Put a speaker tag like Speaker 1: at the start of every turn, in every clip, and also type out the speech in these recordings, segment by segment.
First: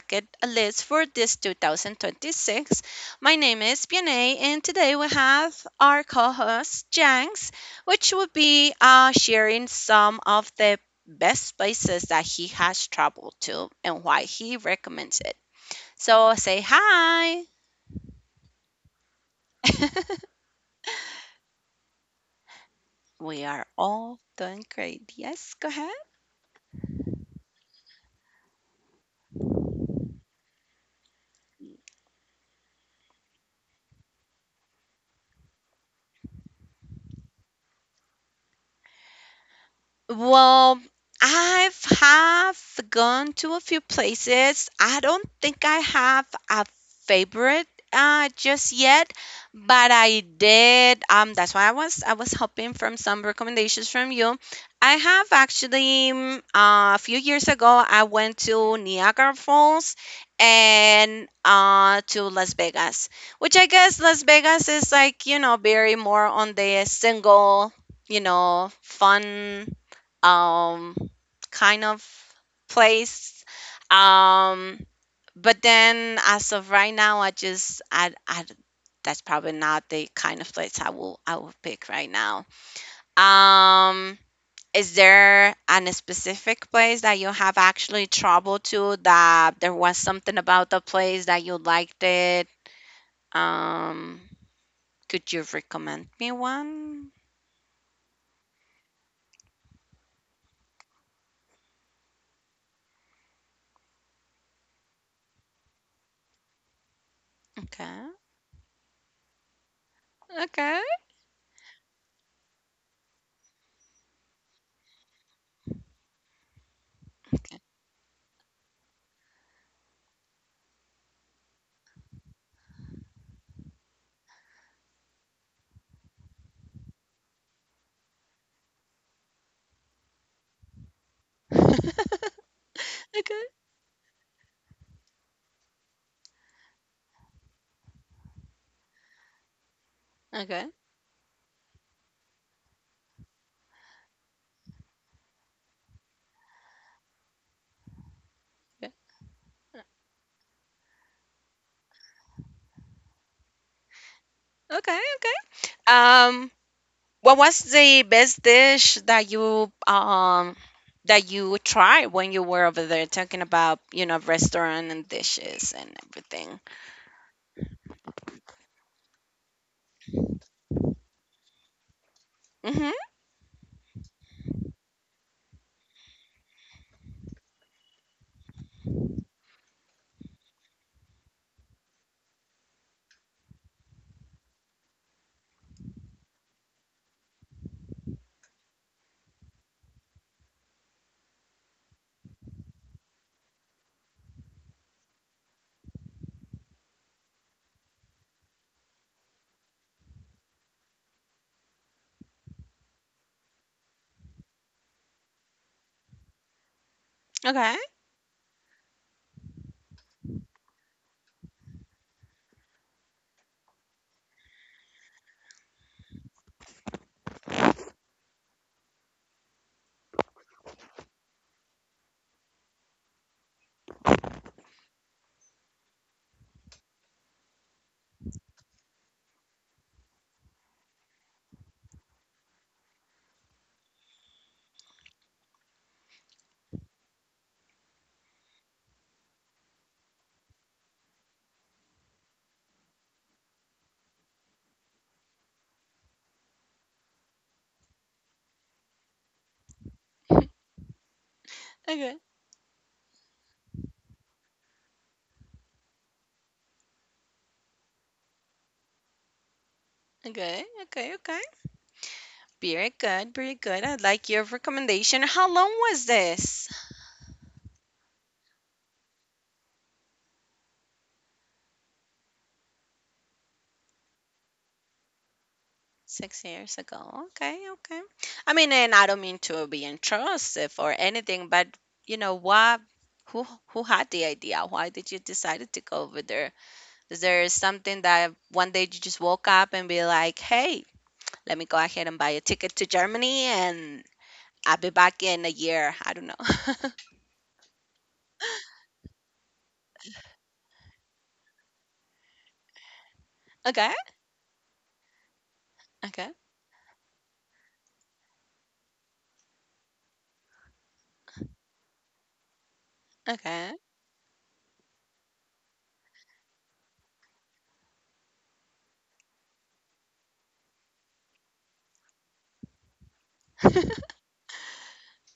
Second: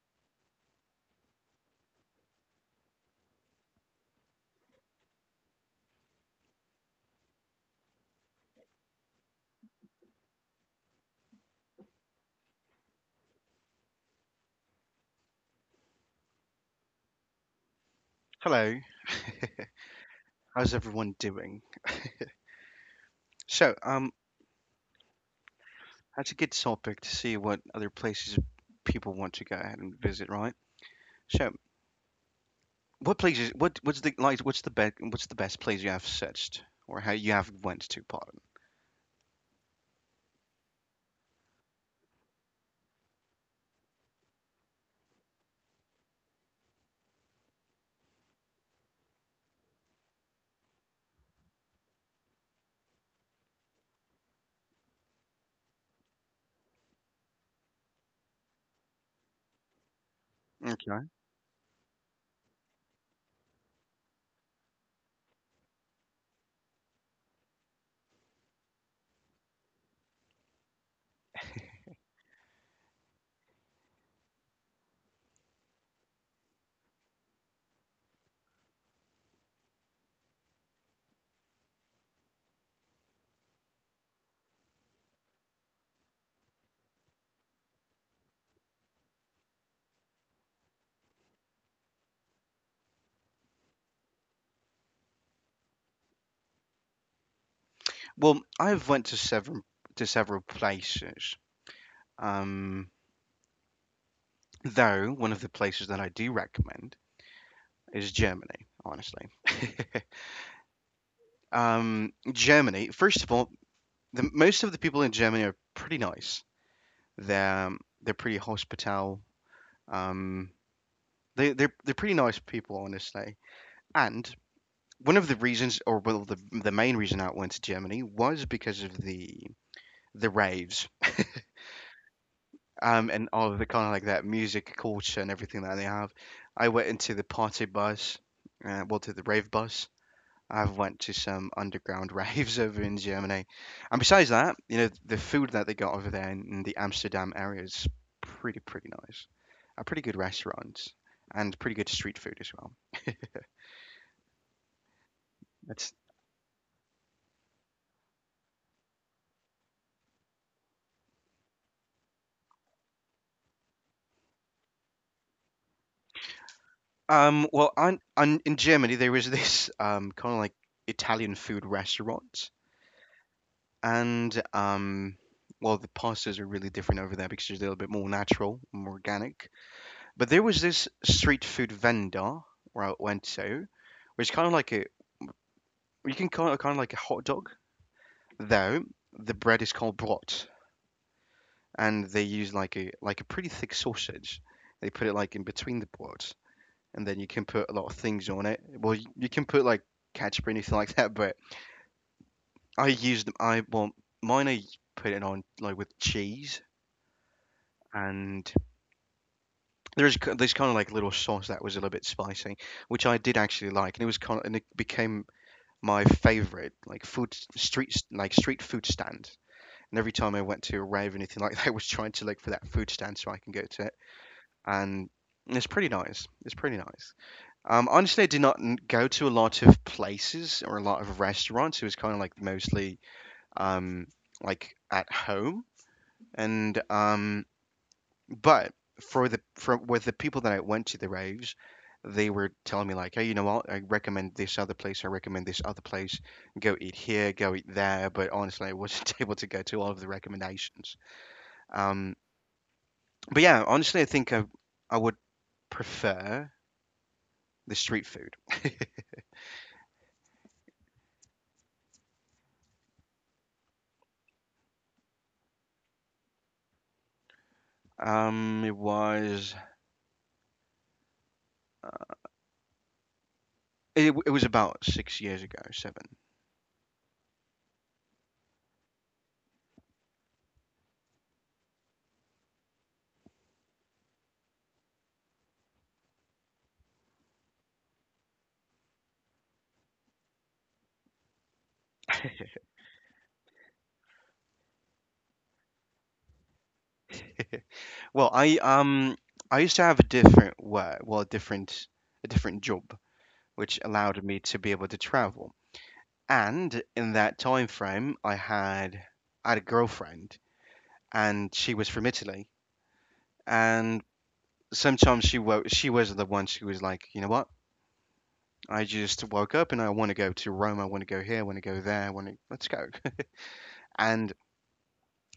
Speaker 1: bucket list for this 2026. My name is Bianay, and today we have our co host Janks, which will be sharing some of the best places that he has traveled to and why he recommends it. So say hi.
Speaker 2: Hello, how's everyone doing?
Speaker 1: We are
Speaker 2: So,
Speaker 1: all doing great. Yes, go ahead.
Speaker 2: that's a good topic to see what other places people want to go ahead and visit, right? So, what places? What's the like? What's the best place you have searched, or how you have went to? Pardon.
Speaker 1: Well, I've have gone to a few places. I don't think I have a favorite just yet, but I did. That's why I was hoping from some recommendations from you. I have actually a few years ago I went to Niagara Falls
Speaker 2: Okay.
Speaker 1: and to Las Vegas, which I guess Las Vegas is like, very more on the single, fun um, kind of place. Um, but then as of right now, I just I that's probably not the kind of place I will pick right now. Um, is there an specific place that you have actually trouble to that there was something about the place that you liked it? Um, could you recommend me one?
Speaker 2: Well, I've went to several places. Um, though one of the places that I do recommend is
Speaker 1: Okay.
Speaker 2: Germany. Honestly,
Speaker 1: Okay.
Speaker 2: Germany. First of all, the most of the people in Germany are pretty nice. They're
Speaker 1: Okay.
Speaker 2: um, they're pretty hospitable. Um, they're pretty nice people, honestly. And one of the reasons, or well, the main reason I went to Germany was because of the raves. And
Speaker 1: Okay.
Speaker 2: all of the kind of like that music culture and everything that they have. I went into the party bus, well, to the rave bus.
Speaker 1: Okay.
Speaker 2: I've went to some underground raves over in Germany, and besides that, you know, the food that they got over there in the Amsterdam area is pretty pretty nice. A pretty good restaurants and pretty good street food as well.
Speaker 1: Okay, okay.
Speaker 2: That's
Speaker 1: Um, what was the best dish that you tried when you were over there talking about, you know, restaurant and dishes and everything?
Speaker 2: well, on in Germany there was this kind of like Italian food restaurant.
Speaker 1: Mm-hmm.
Speaker 2: And well, the pastas are really different over there because they're a little bit more natural, more organic. But there was this street food vendor where I went to, which kind of like a you can call it kind of like a hot dog, though the bread is called blot, and they use like a pretty thick sausage. They put it like in between the blot, and then you can put a lot of things on it. Well, you can put like ketchup or anything like that, but I use them. I well, mine I put it on like with cheese.
Speaker 1: Okay,
Speaker 2: And there's this kind of like little sauce that was a little bit spicy, which I did actually like, and it was kind of, and it became my favorite like food street like street food stand. And every time I went to a rave or anything like that, I was trying to look for that food stand so I can go to it. And it's pretty nice. It's pretty nice. Honestly, I did not go to a lot of places or a lot of restaurants. It was kind of like mostly um, like at home. And but for with the people that I went to the raves, they were telling me like, hey, you know what? I recommend this other place. I recommend this other place. Go eat here. Go eat there. But honestly, I wasn't able to go to all of the recommendations. Um,
Speaker 1: okay,
Speaker 2: But yeah, honestly, I think I would prefer the street food.
Speaker 1: okay, okay, okay. Very good, very good. I like your recommendation. How long was this?
Speaker 2: It was it was about 6 years ago, seven.
Speaker 1: 6 years ago. Okay, okay. I mean, and I don't mean to be intrusive or anything, but you know what? Who had the idea? Why did you decide to go over there? Is there something that one day you just woke up and be like, hey, let me go ahead and buy a ticket to Germany and I'll be back in a year? I don't know.
Speaker 2: Well, I used to have a different work, well, a different job, which
Speaker 1: Okay,
Speaker 2: allowed me to be able to travel.
Speaker 1: okay,
Speaker 2: And in that time frame, I had a girlfriend, and she was from Italy.
Speaker 1: okay,
Speaker 2: And sometimes she was the one who was like, you know what? I just woke up and I want to go to Rome. I want to go here. I want to go there. I want to let's go. And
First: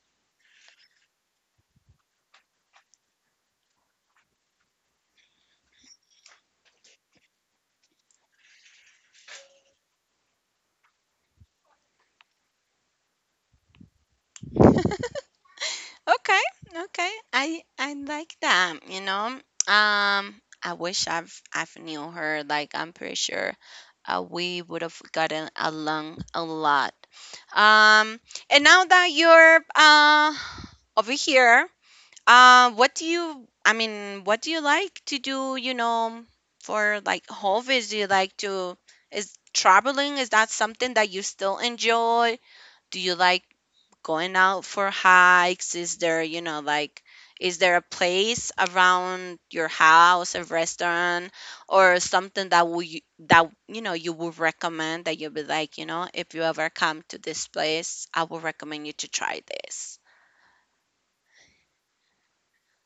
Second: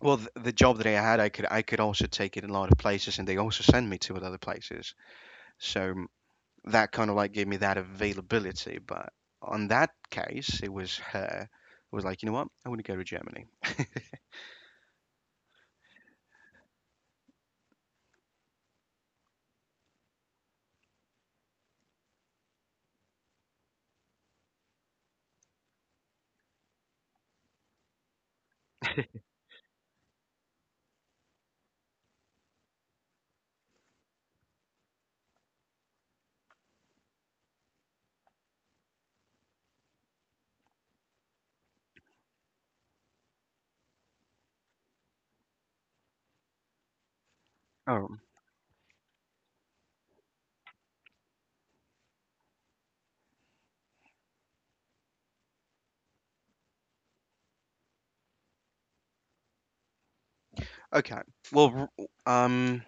Speaker 2: well, the job that I had, I could also take it in a lot of places, and they also send me to other places. So that kind of like gave me that availability. But on that case, it was her. It was like you know what? I want to go to Germany.
Speaker 1: okay, okay. I like that. I wish I've knew her. Like I'm pretty sure we would have gotten along a lot. Um, and now that you're over here. What do you, I mean, what do you like to do, for like hobbies? Do you like to, is traveling, is that something that you still enjoy? Do you like going out for hikes? Is there a
Speaker 2: Oh,
Speaker 1: place around your house, a restaurant, or something that will you, that, you know, you would recommend that you'd be like, if you ever come to this place, I would recommend you to try this.
Speaker 2: okay. Well, um,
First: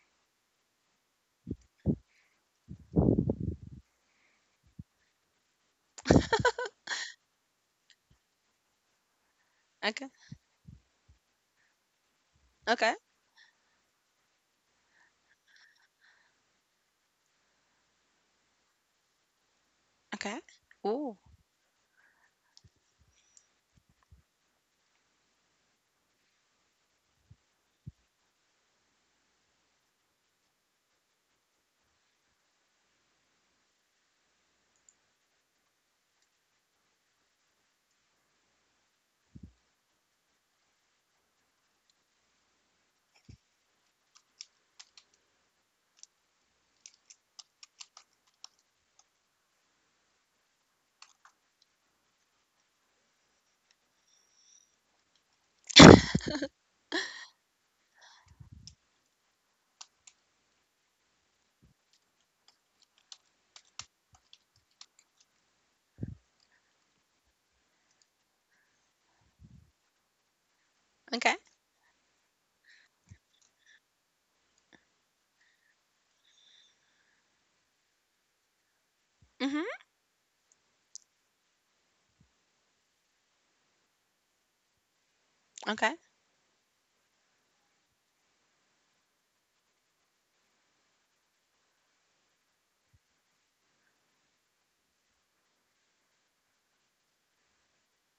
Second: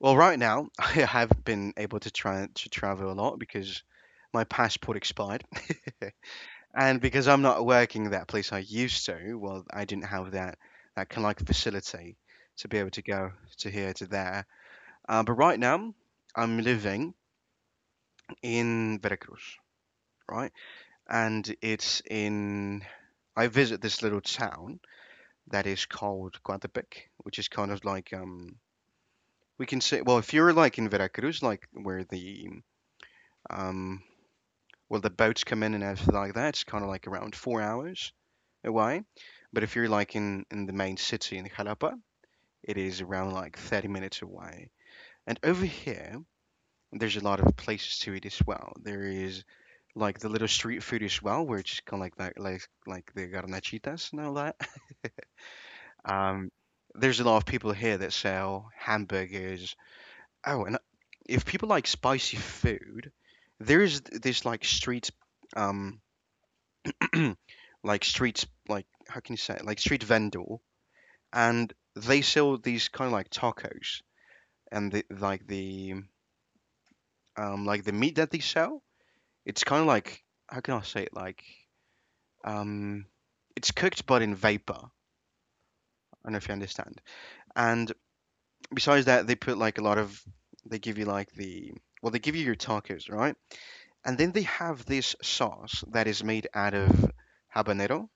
Speaker 2: well, right now I have been able to try to travel a lot because my passport expired. And because I'm not working at that place I used to, well, I didn't
Speaker 1: Okay.
Speaker 2: have that kind of like facility to be able
Speaker 1: Okay.
Speaker 2: to go to here to there. But right now, I'm living in Veracruz,
Speaker 1: Okay.
Speaker 2: right?
Speaker 1: Ooh.
Speaker 2: And it's in. I visit this little town that is called Coatepec, which is kind of like we can say well if you're like in Veracruz, like where the um well, the boats come in and everything like that. It's kind of like around 4 hours away. But if you're like in the main city in Jalapa, it is around like 30 minutes away. And over here, there's a lot of places to eat as well. There is like the little street food as well, which kind of like that, like the garnachitas and all that. Um, there's a lot of people here that sell hamburgers. Oh, and if people like spicy food, there is this like street um like streets like how can you say it? Like street vendor.
Speaker 1: Okay.
Speaker 2: And they sell these kind of like tacos, and the like the like the meat that they sell,
Speaker 1: Mhm.
Speaker 2: it's kind of like how can I say it, like um it's cooked but in vapor. I
Speaker 1: Okay.
Speaker 2: don't know if you understand. And besides that, they put like a lot of, they give you like the, well, they give you your tacos, right? And then they have this sauce that is made out of habanero,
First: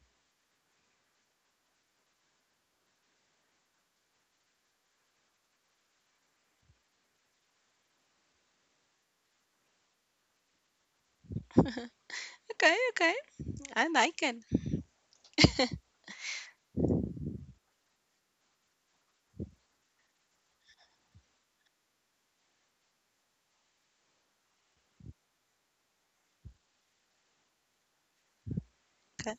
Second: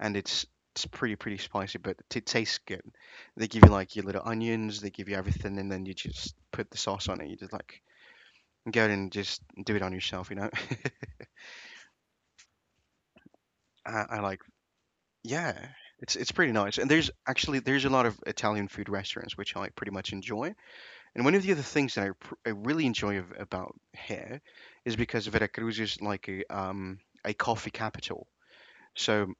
Speaker 2: and it's pretty pretty spicy, but it tastes good. They give you like your little onions, they give you everything, and then you just put the sauce on it. You just like go in and just do it on yourself, you know.
Speaker 1: Okay. Okay. I
Speaker 2: I
Speaker 1: like it.
Speaker 2: like. Yeah, it's pretty nice. And there's actually there's a lot of Italian food restaurants which I pretty much enjoy. And one of the other things that I really enjoy of, about here is because Veracruz is like a coffee capital. So
Speaker 1: Okay.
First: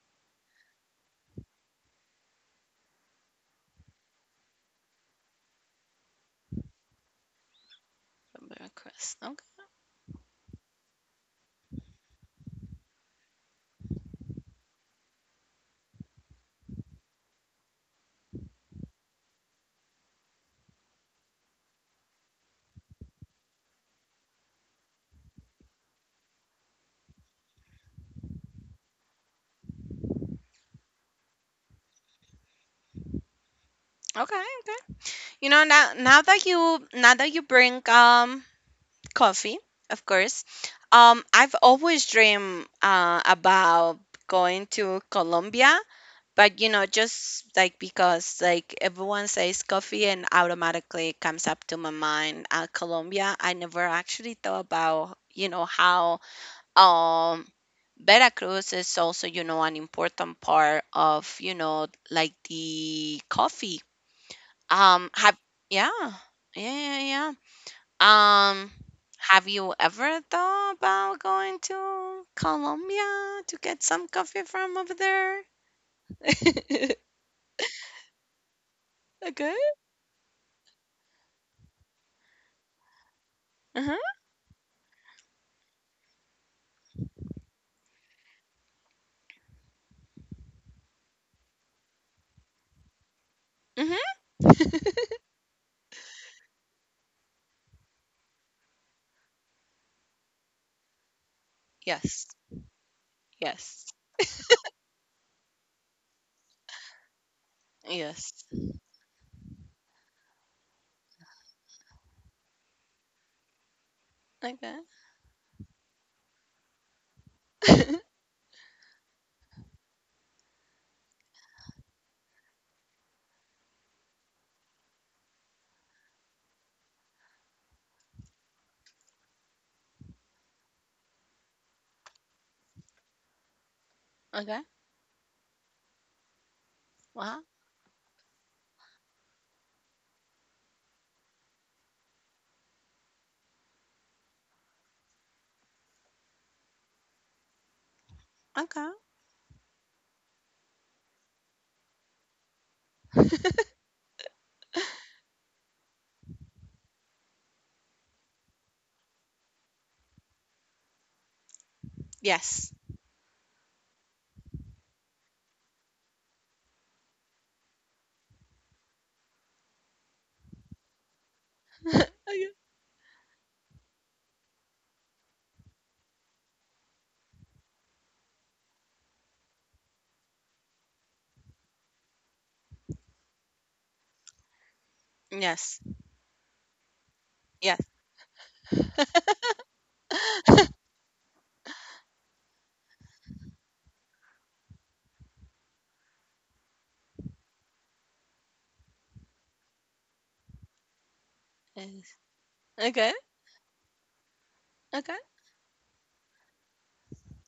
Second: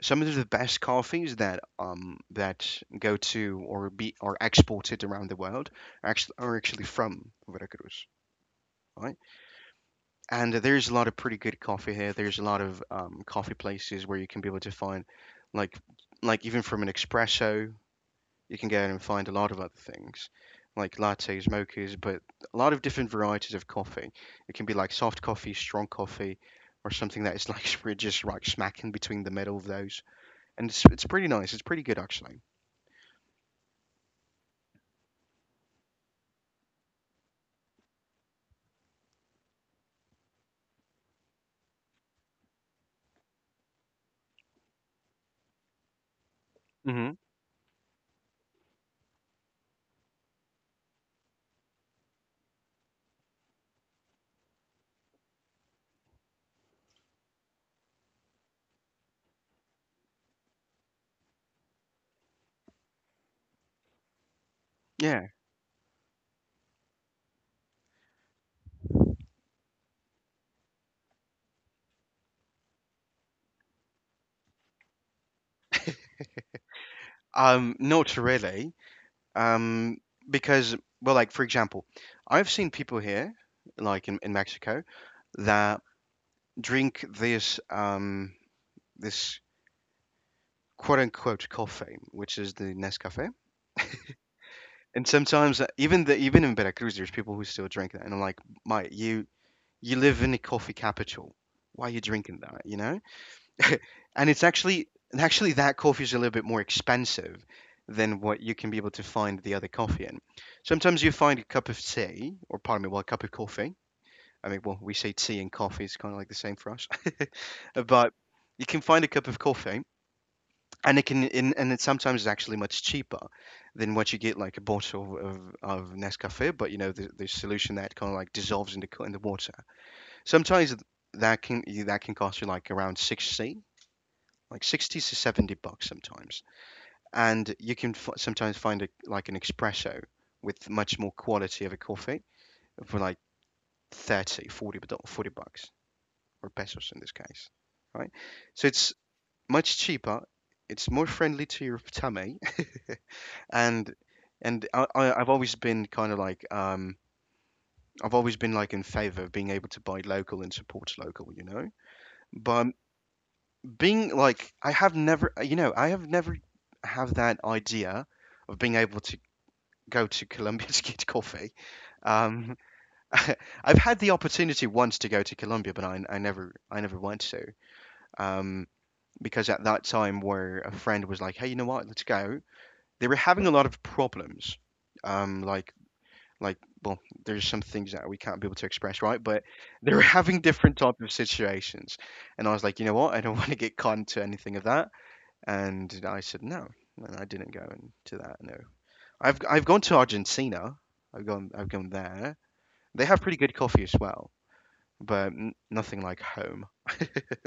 Speaker 2: some of the best coffees that that go to or be are exported around the world are actually from Veracruz,
Speaker 1: Bermuda
Speaker 2: right?
Speaker 1: crust. Okay.
Speaker 2: And there's a lot of pretty good coffee here. There's a lot of coffee places where you can be able to find like like even from an espresso, you can go and find a lot of other things like lattes, mochas, but a lot of different varieties of coffee. It can be like soft coffee, strong coffee, or something that is like we're just right smack in between the middle of those, and it's pretty nice. It's pretty good actually.
Speaker 1: Okay. Okay. You know now now that you bring coffee, of course. I've always dreamed about going to Colombia, but
Speaker 2: Mm-hmm.
Speaker 1: just like because like everyone says coffee and automatically comes up to my mind Colombia. I never actually thought about how um Veracruz is also, you know, an important part of, you know, like the coffee.
Speaker 2: Yeah.
Speaker 1: Have Yeah, yeah, yeah, yeah. Have you ever thought about going to Colombia to get some coffee from over there?
Speaker 2: Not really.
Speaker 1: Okay.
Speaker 2: Um, because well, like for example, I've seen people here,
Speaker 1: Uh huh.
Speaker 2: like in Mexico, that drink this quote unquote coffee, which is the Nescafe.
Speaker 1: Mhm.
Speaker 2: And sometimes even the even in Veracruz, there's people who still drink that, and I'm like, mate, you live in a coffee capital. Why are you
Speaker 1: Yes.
Speaker 2: drinking that? You know?
Speaker 1: Yes.
Speaker 2: And actually that coffee is a little bit more expensive than what
Speaker 1: Yes.
Speaker 2: you can be able to find the other coffee in. Sometimes you find a cup of tea, or pardon me, well, a cup of coffee. I mean,
Speaker 1: Okay.
Speaker 2: well, we say tea and coffee, it's kind of like the same for us. But you can find a cup of coffee, and it sometimes is actually much cheaper than what you get like a bottle of Nescafe. But you know, the solution that kind of like dissolves in the water. Sometimes that can cost you like around 60,
Speaker 1: Okay.
Speaker 2: like 60 to 70 bucks sometimes.
Speaker 1: Wow.
Speaker 2: And you can sometimes find a, like an espresso with much more quality of a coffee for like 30, 40, 40 bucks or pesos in this case, right? So
Speaker 1: Okay.
Speaker 2: it's much cheaper. It's more friendly to your tummy, and I've always been kind of like I've always been like in favor of being able to buy local and support local, you know. But
Speaker 1: Yes.
Speaker 2: being like I have never have that idea of being able to go to Colombia to get coffee.
Speaker 1: Okay.
Speaker 2: Um, I've had the opportunity once to go to Colombia, but I never went to um, because at that time where a friend was like, hey, you know what, let's go. They were having a lot of problems, um, like
Speaker 1: Yes.
Speaker 2: like well, there's some
Speaker 1: Yes.
Speaker 2: things that we can't be able to express, right? But they were having different type of situations, and I was like, you know what, I don't want to get caught into anything of that. And I said no, and I didn't go into that. No, I've gone to Argentina. I've gone
Speaker 1: Yes.
Speaker 2: there. They
Speaker 1: Okay.
Speaker 2: have pretty good coffee as well,
Speaker 1: Okay.
Speaker 2: but nothing like home.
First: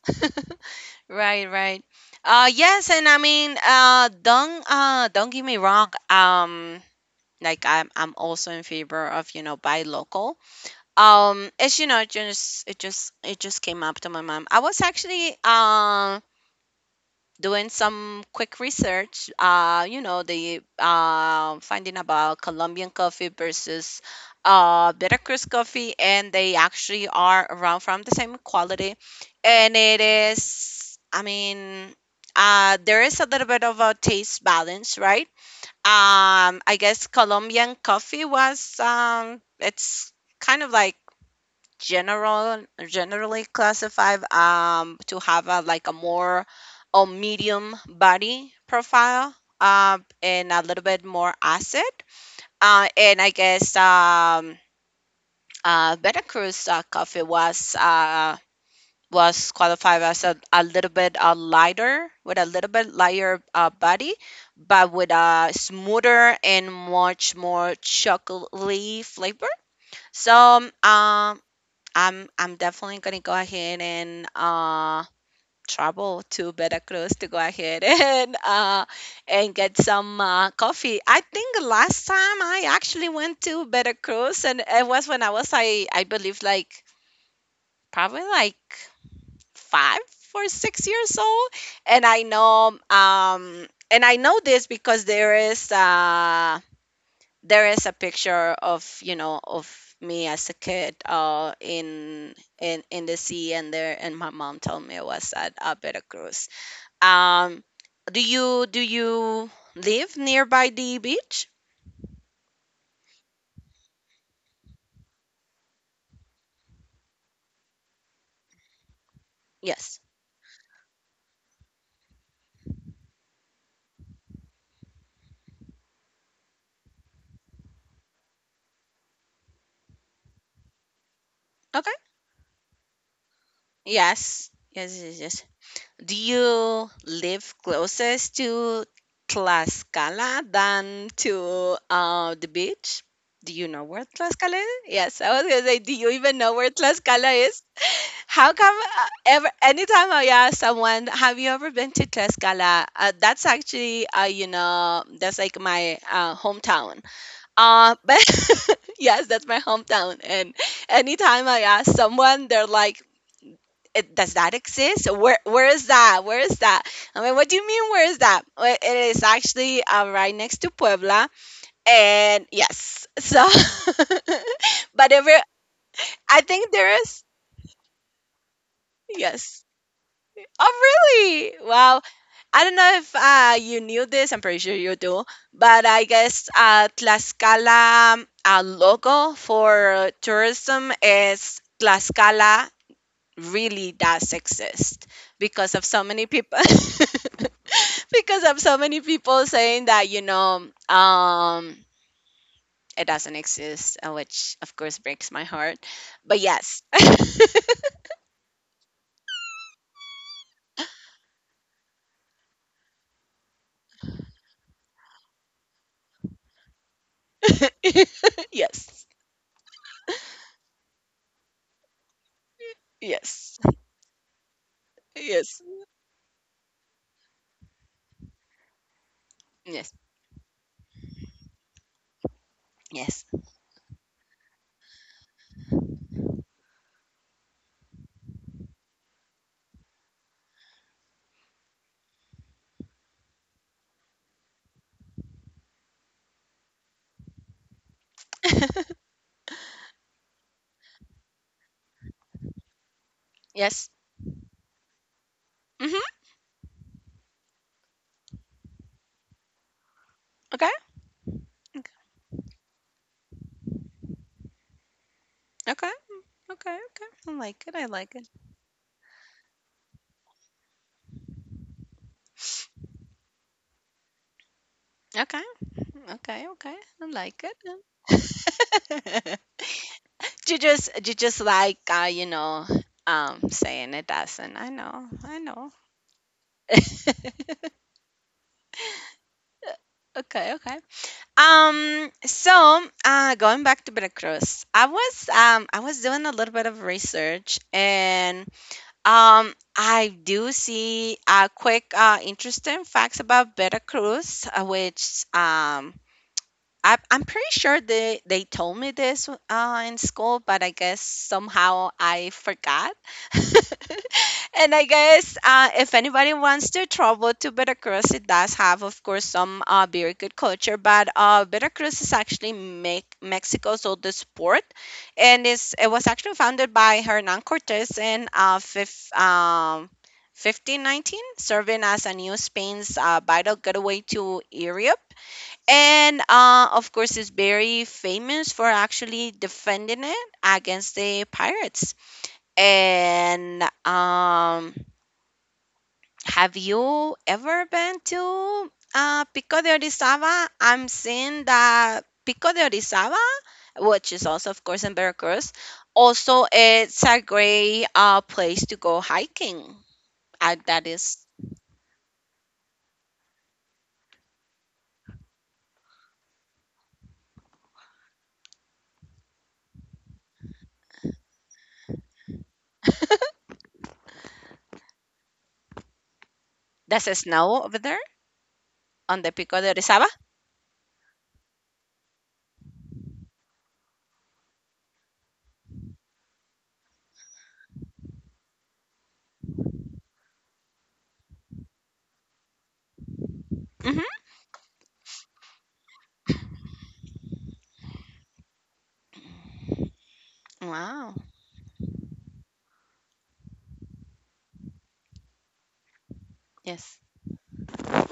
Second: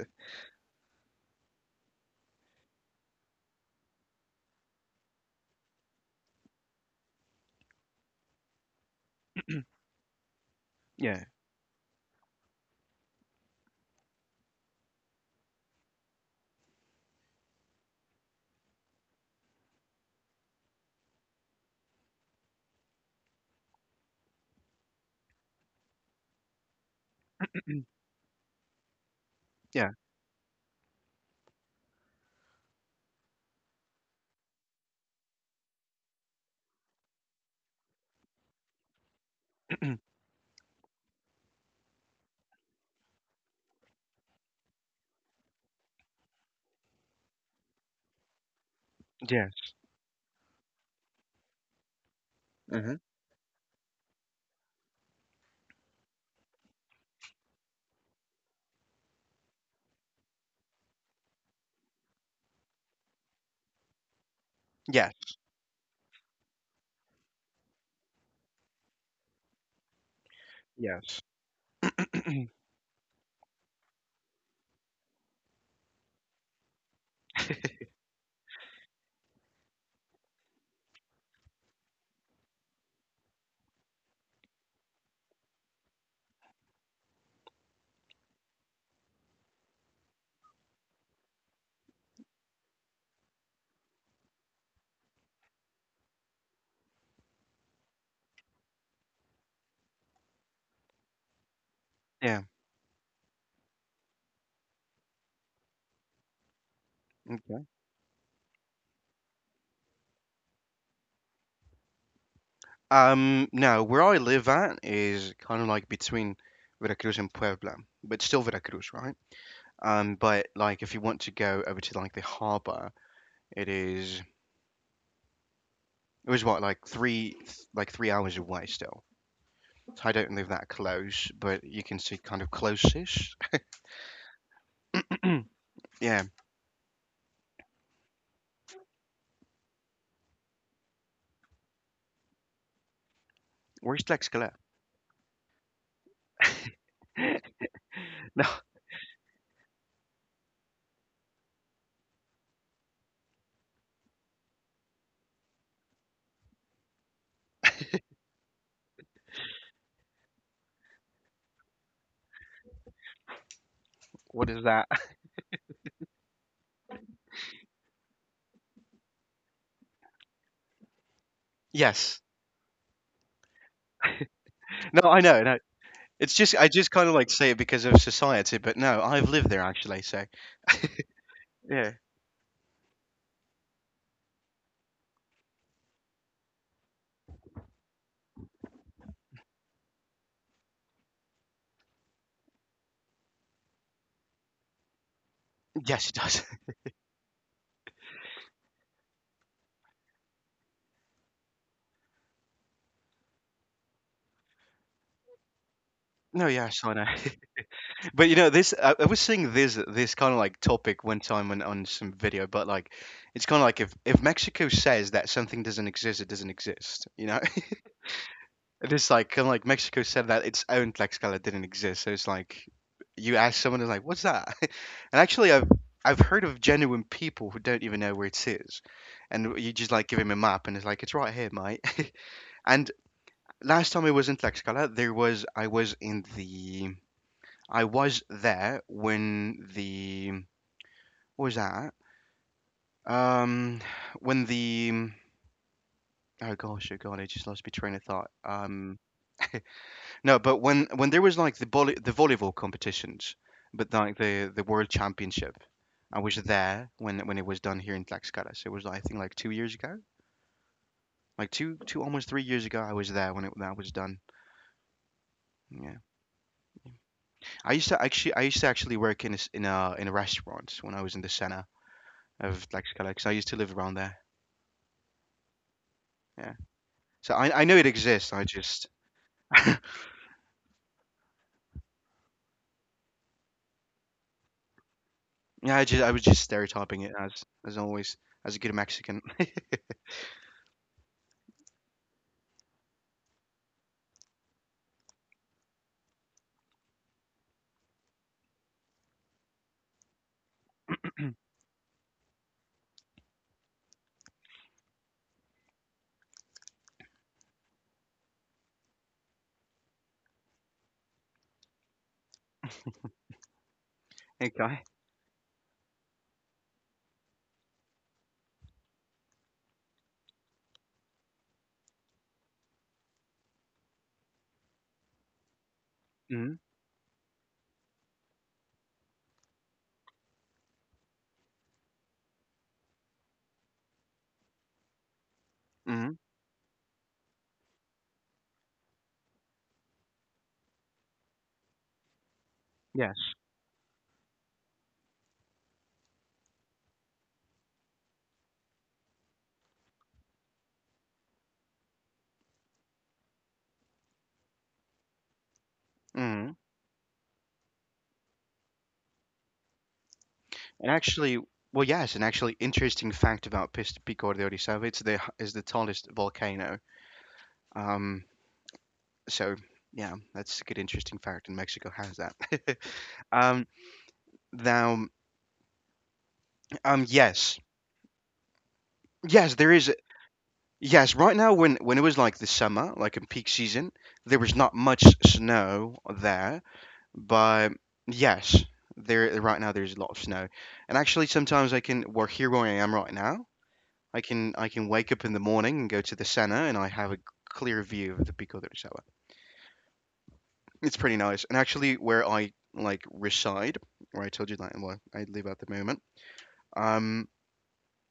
Speaker 1: Right, right. Yes, and I mean don't get me wrong. Like I'm also in favor of, buy local.
Speaker 2: Yeah,
Speaker 1: It's it just came up to my mom. I was actually doing some quick research, you know, the finding about Colombian coffee versus Veracruz coffee, and they actually are around from the same quality. And
Speaker 2: yeah,
Speaker 1: it is, I mean, there is a little bit of a taste balance, right? I guess Colombian coffee was, it's kind of like general generally classified to have a like a more a medium body profile
Speaker 2: yes,
Speaker 1: and a little bit more acid
Speaker 2: hmm
Speaker 1: and I guess Veracruz coffee was qualified as a little bit lighter with a little bit lighter body, but with
Speaker 2: yes,
Speaker 1: a smoother and much more chocolatey flavor. So
Speaker 2: yes,
Speaker 1: I'm definitely gonna go ahead and travel to Veracruz to go ahead and get some coffee. I think last time I actually went to Veracruz and it was when I was I believe like probably like 5 or 6 years old. And I know this because there is there is a picture of me as a kid in
Speaker 2: yeah.
Speaker 1: in the sea, and there, and my mom told me it was at Veracruz.
Speaker 2: Okay.
Speaker 1: Um do you live nearby the beach?
Speaker 2: Now where I live at is kind of like between Veracruz and Puebla, but still Veracruz, right?
Speaker 1: Yes.
Speaker 2: But like if you want to go over to like the harbor, it is it was what like 3 hours away still. So I don't live that close, but you
Speaker 1: Okay.
Speaker 2: can see kind of close-ish.
Speaker 1: Yes. Yes, yes, yes. Do
Speaker 2: yeah,
Speaker 1: you live closest to Tlaxcala than to the beach? Do you know
Speaker 2: where's
Speaker 1: where
Speaker 2: Lex Gillette?
Speaker 1: Tlaxcala is? Yes, I was gonna say, do you even know where Tlaxcala is?
Speaker 2: No,
Speaker 1: How come ever anytime I ask someone, have you ever been to Tlaxcala? That's actually, that's like my hometown. But yes, that's my hometown. And anytime I ask someone, they're like, does
Speaker 2: what
Speaker 1: that
Speaker 2: is that?
Speaker 1: exist? Where is that? Where is that? I mean, what do you mean? Where is that? Well, it is actually right next to Puebla,
Speaker 2: yes.
Speaker 1: and yes, so
Speaker 2: No,
Speaker 1: but
Speaker 2: I
Speaker 1: every
Speaker 2: know. No, it's
Speaker 1: I
Speaker 2: just I
Speaker 1: think
Speaker 2: just
Speaker 1: there
Speaker 2: kind of
Speaker 1: is.
Speaker 2: like say it because of society, but no, I've lived there
Speaker 1: Yes.
Speaker 2: actually. So
Speaker 1: Oh really?
Speaker 2: yeah.
Speaker 1: Wow. I don't know if you knew this. I'm pretty sure you do, but I guess Tlaxcala logo for tourism is Tlaxcala really does exist because of so
Speaker 2: Yes, it
Speaker 1: many
Speaker 2: does.
Speaker 1: people because of so many people saying that it doesn't exist, which of course breaks my heart but
Speaker 2: No, yes,
Speaker 1: yes.
Speaker 2: I know. But you know, this I was seeing this kind of like topic one time on some video, but like it's kind of like if Mexico says that something doesn't exist, it doesn't exist, you know? It
Speaker 1: Yes,
Speaker 2: is like kind of like Mexico said that its own Tlaxcala didn't exist. So it's like you
Speaker 1: yes,
Speaker 2: ask someone, it's like, "What's that?" And actually,
Speaker 1: yes,
Speaker 2: I've heard of genuine people who don't even know where it is, and you just
Speaker 1: yes,
Speaker 2: like give him a map, and it's like it's right here, mate. And
Speaker 1: yes.
Speaker 2: last time I was in Tlaxcala, there was I was in the I was there when the what was that? Um, when the oh gosh, oh god, I just lost my train of thought. No, but when there was like the volleyball competitions, but
Speaker 1: Yes.
Speaker 2: like the world championship,
Speaker 1: Mhm.
Speaker 2: I was there when it was done here in Tlaxcala. So it was I think like 2 years ago,
Speaker 1: Okay,
Speaker 2: like two
Speaker 1: okay,
Speaker 2: two almost 3 years ago. I was there when it that was done.
Speaker 1: okay,
Speaker 2: Yeah,
Speaker 1: okay, okay. I like it. I like it.
Speaker 2: I used to actually work in a, in a restaurant when I was in the center of Tlaxcala because I used to live around there.
Speaker 1: Okay, okay,
Speaker 2: Yeah,
Speaker 1: okay. I
Speaker 2: so
Speaker 1: like it.
Speaker 2: I know it exists. I just
Speaker 1: You just like saying it doesn't. I know, I know.
Speaker 2: yeah I was just stereotyping it as always as a good Mexican.
Speaker 1: Okay, okay. So going back to Veracruz, I was doing a little bit of research, and um I do see quick interesting facts about Veracruz, which I'm pretty sure they told me this in school, but I guess somehow I forgot. And
Speaker 2: okay.
Speaker 1: I guess if anybody wants to travel to Veracruz, it does have, of course, some very good culture. But Veracruz is actually make Mexico's oldest port, and it was actually
Speaker 2: hmm
Speaker 1: founded by Hernan Cortes in 1519, serving as a new Spain's vital gateway to Europe
Speaker 2: hmm
Speaker 1: and of course is very famous for actually defending it against the pirates
Speaker 2: Yes.
Speaker 1: and have you ever been to Pico de Orizaba? I'm seeing that Pico de Orizaba, which is also of course in Veracruz, also
Speaker 2: hmm
Speaker 1: it's a great place to go hiking. uh, that
Speaker 2: And
Speaker 1: is
Speaker 2: actually, well, yes, an actually interesting fact about Pico de Orizaba, it's the is the tallest volcano. Um, so yeah, that's a good interesting fact, and Mexico has that. um, now,
Speaker 1: that's a
Speaker 2: yes,
Speaker 1: snow over there on the
Speaker 2: yes,
Speaker 1: Pico de
Speaker 2: there is.
Speaker 1: Orizaba.
Speaker 2: Yes, right now when it was like the summer, like in peak season, there was not much snow there, but yes, there right now there's a lot of snow. And actually, sometimes I can, well, here where I am right now,
Speaker 1: Hmm.
Speaker 2: I can wake up in the morning and go to the center and I have a clear view of the Pico del Saba. It's
Speaker 1: Wow.
Speaker 2: pretty nice. And actually, where I like reside, where I told you that well, I live at the moment,
Speaker 1: Yes.
Speaker 2: um,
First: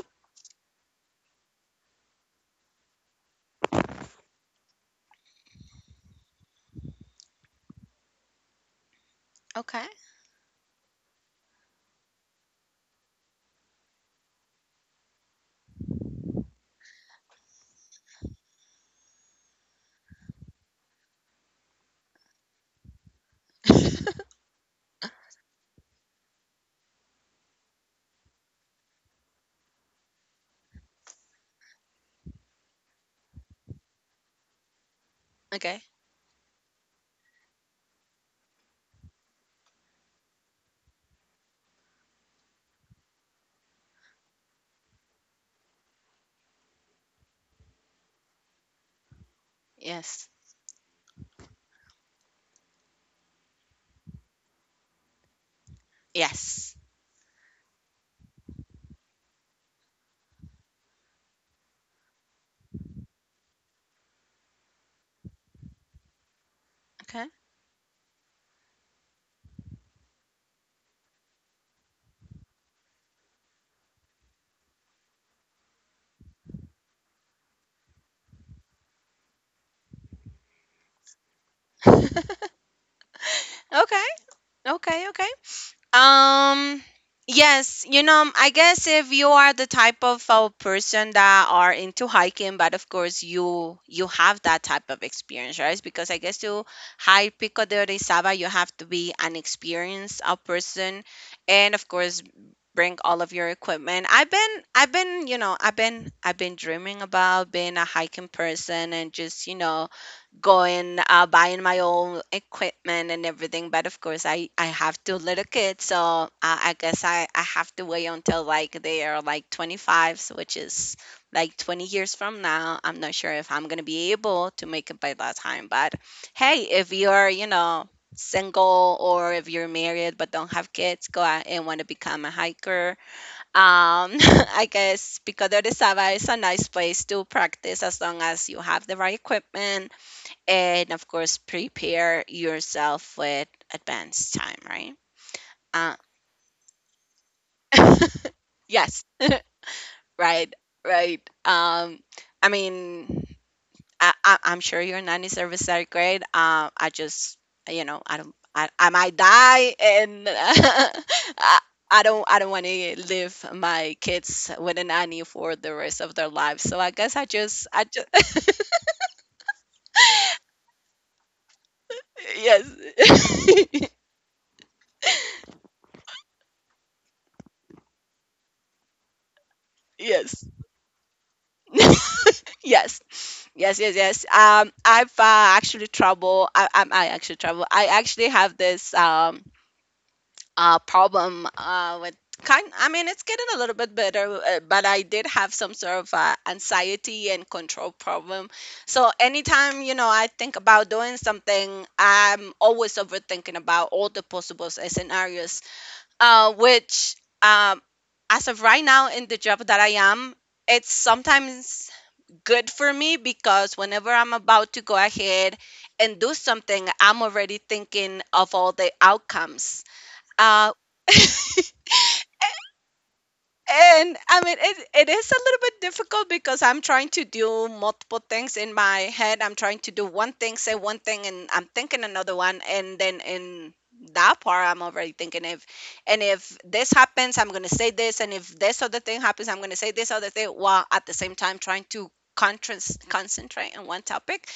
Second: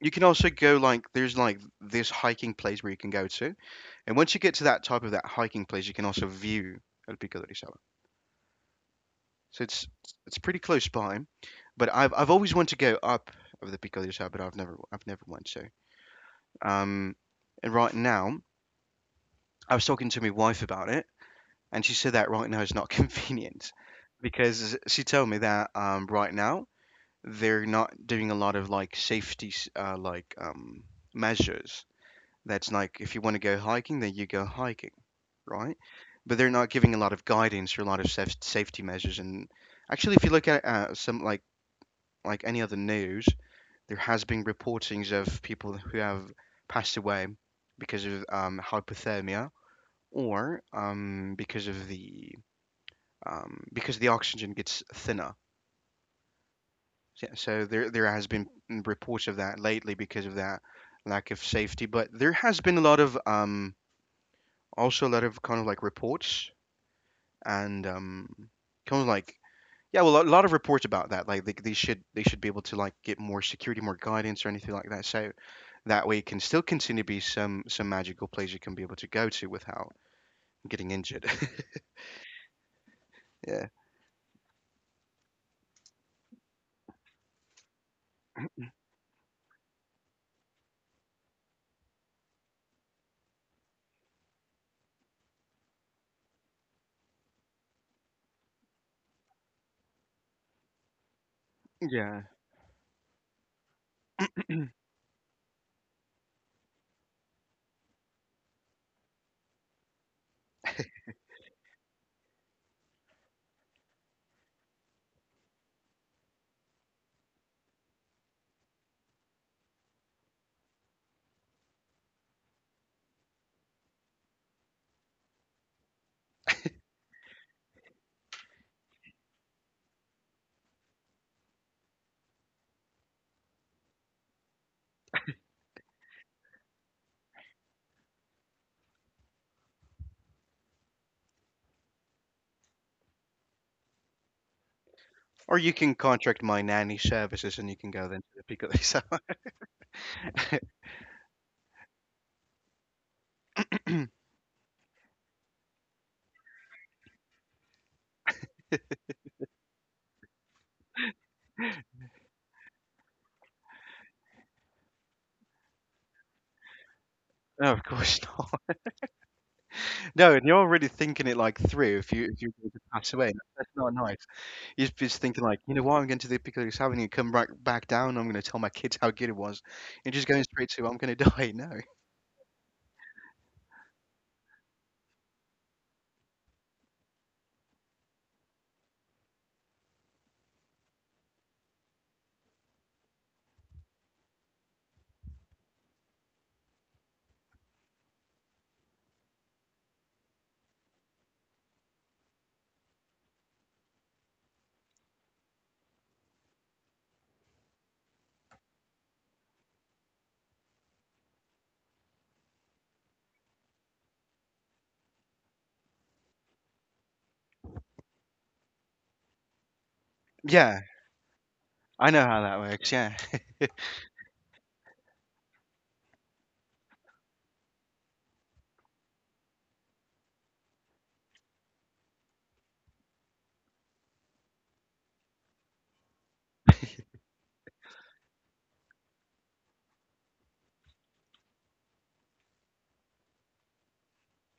Speaker 2: you can also go like there's like this hiking place where you can go to, and once you get to that type of that hiking place, you can also view El Pico del Saba. So
Speaker 1: Okay.
Speaker 2: it's pretty close by, but I've always wanted to go up of the Pico del Saba, but I've never went to. Um, and right now, I was talking to my wife about it. And she said that right now is not convenient because she told me that right now they're not doing a lot of like measures. That's like if you want to go hiking, then you go hiking, right?
Speaker 1: Okay.
Speaker 2: But they're not giving a lot of guidance or a lot of safety measures. And actually, if you look at some like any other news, there has been reportings of people who have passed away because of hypothermia
Speaker 1: Yes.
Speaker 2: or because the oxygen gets thinner.
Speaker 1: Yes.
Speaker 2: So there has been reports of that lately because of that lack of safety. But there has been a lot of also a lot of kind of like reports
Speaker 1: Okay.
Speaker 2: and kind of like yeah, well, a lot of reports about that. Like they should be able to like get more security, more guidance, or anything like that. So that way, it can still continue to be some magical place you can be able to go to without getting injured. yeah.
Speaker 1: Okay. Okay. Okay. Um. Yes, you know, I guess if you are the type of person that are into hiking, but of course you have that type of experience, right? Because I guess to hike Pico de Orizaba, you have to be an experienced person, and of
Speaker 2: Yeah.
Speaker 1: course bring all of your equipment. I've been dreaming about being a hiking person and just go and buying my own equipment and everything. But of course, I have two little kids, so I guess I have to wait until like they are like 25, so which is like 20 years from now. I'm not sure if I'm gonna be able to make it by that time. But hey, if you're single or if you're married but don't have kids, go out and want to become a hiker. Um, I guess Pico de Orizaba is a nice place to practice as long as you have the right equipment and of course prepare yourself with advanced time, right?
Speaker 2: Or you can
Speaker 1: uh,
Speaker 2: contract my nanny services and you can go then to the pick up this.
Speaker 1: yes. Right, right. I mean, I, I'm sure your nanny service are great, I just I don't, I might die, and I don't want to leave my kids with a nanny for the rest of their lives, so I guess
Speaker 2: No, of
Speaker 1: I just
Speaker 2: course not. No, and you're already thinking it like through if you if you're to pass away.
Speaker 1: Yes.
Speaker 2: That's not nice. You're just thinking like, you know what, I'm going to the Piccadilly's Avenue and come back back down, I'm gonna tell my kids how good it was. And just going
Speaker 1: Yes,
Speaker 2: straight to I'm gonna die. No.
Speaker 1: Yes, yes, yes, yes. I've actually trouble. I actually trouble. I actually have this problem with kind. I mean, it's getting a little bit better, but I did have some sort of anxiety and control problem. So anytime you know I think about doing something, I'm always overthinking about all the possible scenarios. Which um as of right now in the job that I am, it's sometimes good for me because whenever I'm about to go ahead and do something, I'm already thinking of all the outcomes. Uh,
Speaker 2: Yeah. I know how that works, yeah.
Speaker 1: and I mean, it is a little bit difficult because I'm trying to do multiple things in my head. I'm trying to do one thing, say one thing, and I'm thinking another one. And then in that part, I'm already thinking if, and if this happens, I'm going to say this. And if this other thing happens, I'm going to say this other thing while at the same time trying to concentrate on one topic.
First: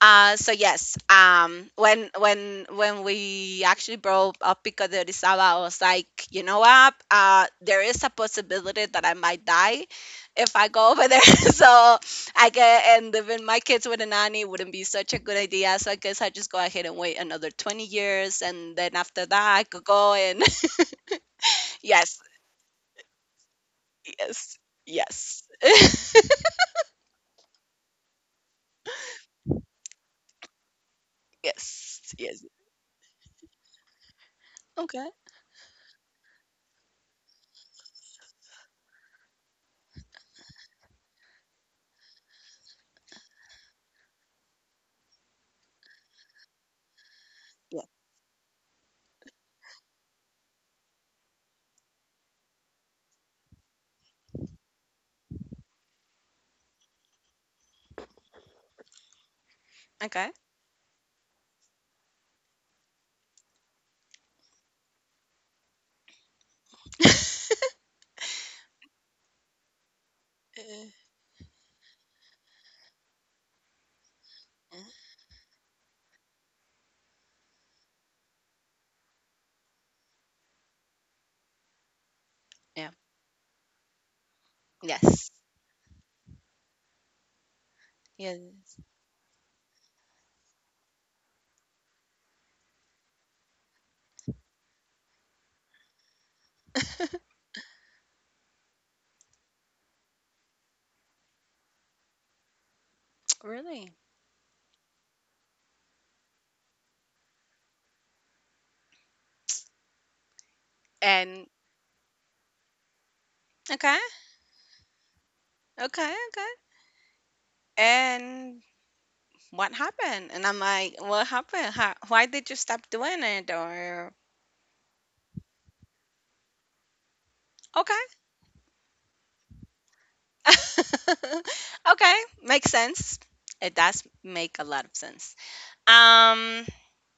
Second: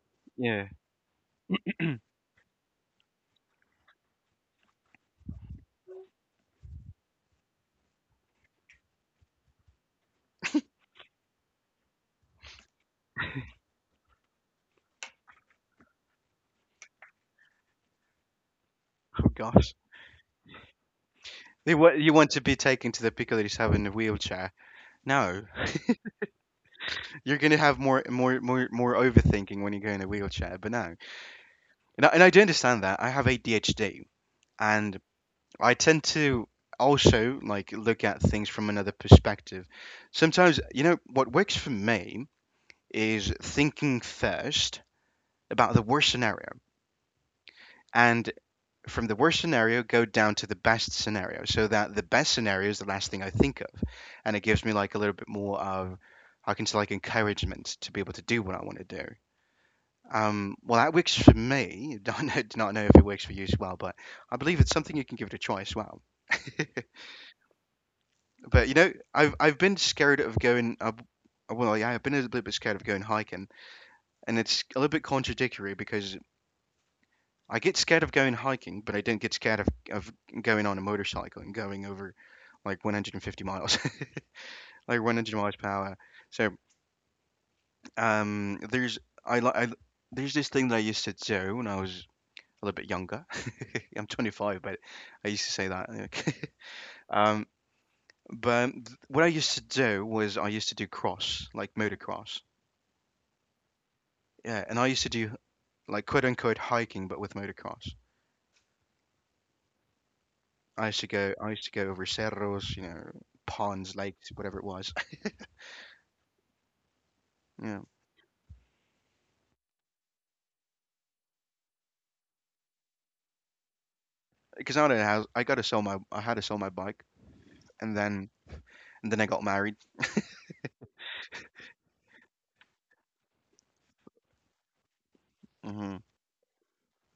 Speaker 1: So
Speaker 2: Yeah.
Speaker 1: yes, when we actually brought up Pico de Orizaba, I was like, you know what? There is a possibility that I might die if I go over there. So I get and living my kids with a nanny wouldn't be such a good idea. So I guess I just go ahead and wait another 20 years, and then after
Speaker 2: Oh
Speaker 1: that I
Speaker 2: gosh.
Speaker 1: could go and
Speaker 2: You
Speaker 1: yes,
Speaker 2: want to be taken to the Piccadilly's Avenue in a wheelchair.
Speaker 1: yes, yes,
Speaker 2: No. You're gonna have more overthinking when you go in a wheelchair, but no.
Speaker 1: yes,
Speaker 2: And I do
Speaker 1: yes.
Speaker 2: understand that. I have ADHD, and
Speaker 1: Okay.
Speaker 2: I tend to also like look at things from another perspective. Sometimes, you know, what works for me is thinking first about the worst scenario,
Speaker 1: Yeah.
Speaker 2: and from the worst scenario go down to the best scenario, so that the best scenario is the last thing I think of, and it gives me like a little bit more of, I can say like encouragement to be able to do what I want to do.
Speaker 1: Okay.
Speaker 2: Well, that works for me. Don't know, do not know if it works for you as well, but I believe it's something you can give it a try as well. But you know, I've been scared of going.
Speaker 1: Uh,
Speaker 2: Yeah, I've been a little bit scared of going hiking, and it's a
Speaker 1: uh,
Speaker 2: little bit contradictory because I get scared of going hiking, but I don't get scared of going on a motorcycle and going over like
Speaker 1: yeah.
Speaker 2: 150 miles, like
Speaker 1: Yes.
Speaker 2: 100 miles per hour. So um,
Speaker 1: Yes.
Speaker 2: there's I, li- I there's this thing that I used to do when I was a little bit younger. I'm 25, but I used to say that. um, but what I used to do was I used to do cross, like motocross.
Speaker 1: Really.
Speaker 2: Yeah, and I used to do like quote unquote hiking, but with motocross.
Speaker 1: And
Speaker 2: I used to go over cerros, you know, ponds,
Speaker 1: okay.
Speaker 2: lakes, whatever it was.
Speaker 1: Okay. Okay.
Speaker 2: yeah,
Speaker 1: And what happened? And I'm like, what happened? How, why did you stop doing it? Or,
Speaker 2: because I don't know how I got to I had to sell my bike, and
Speaker 1: okay.
Speaker 2: then I got married.
Speaker 1: Okay. Makes sense. It does make a lot of sense.
Speaker 2: Hmm
Speaker 1: Um,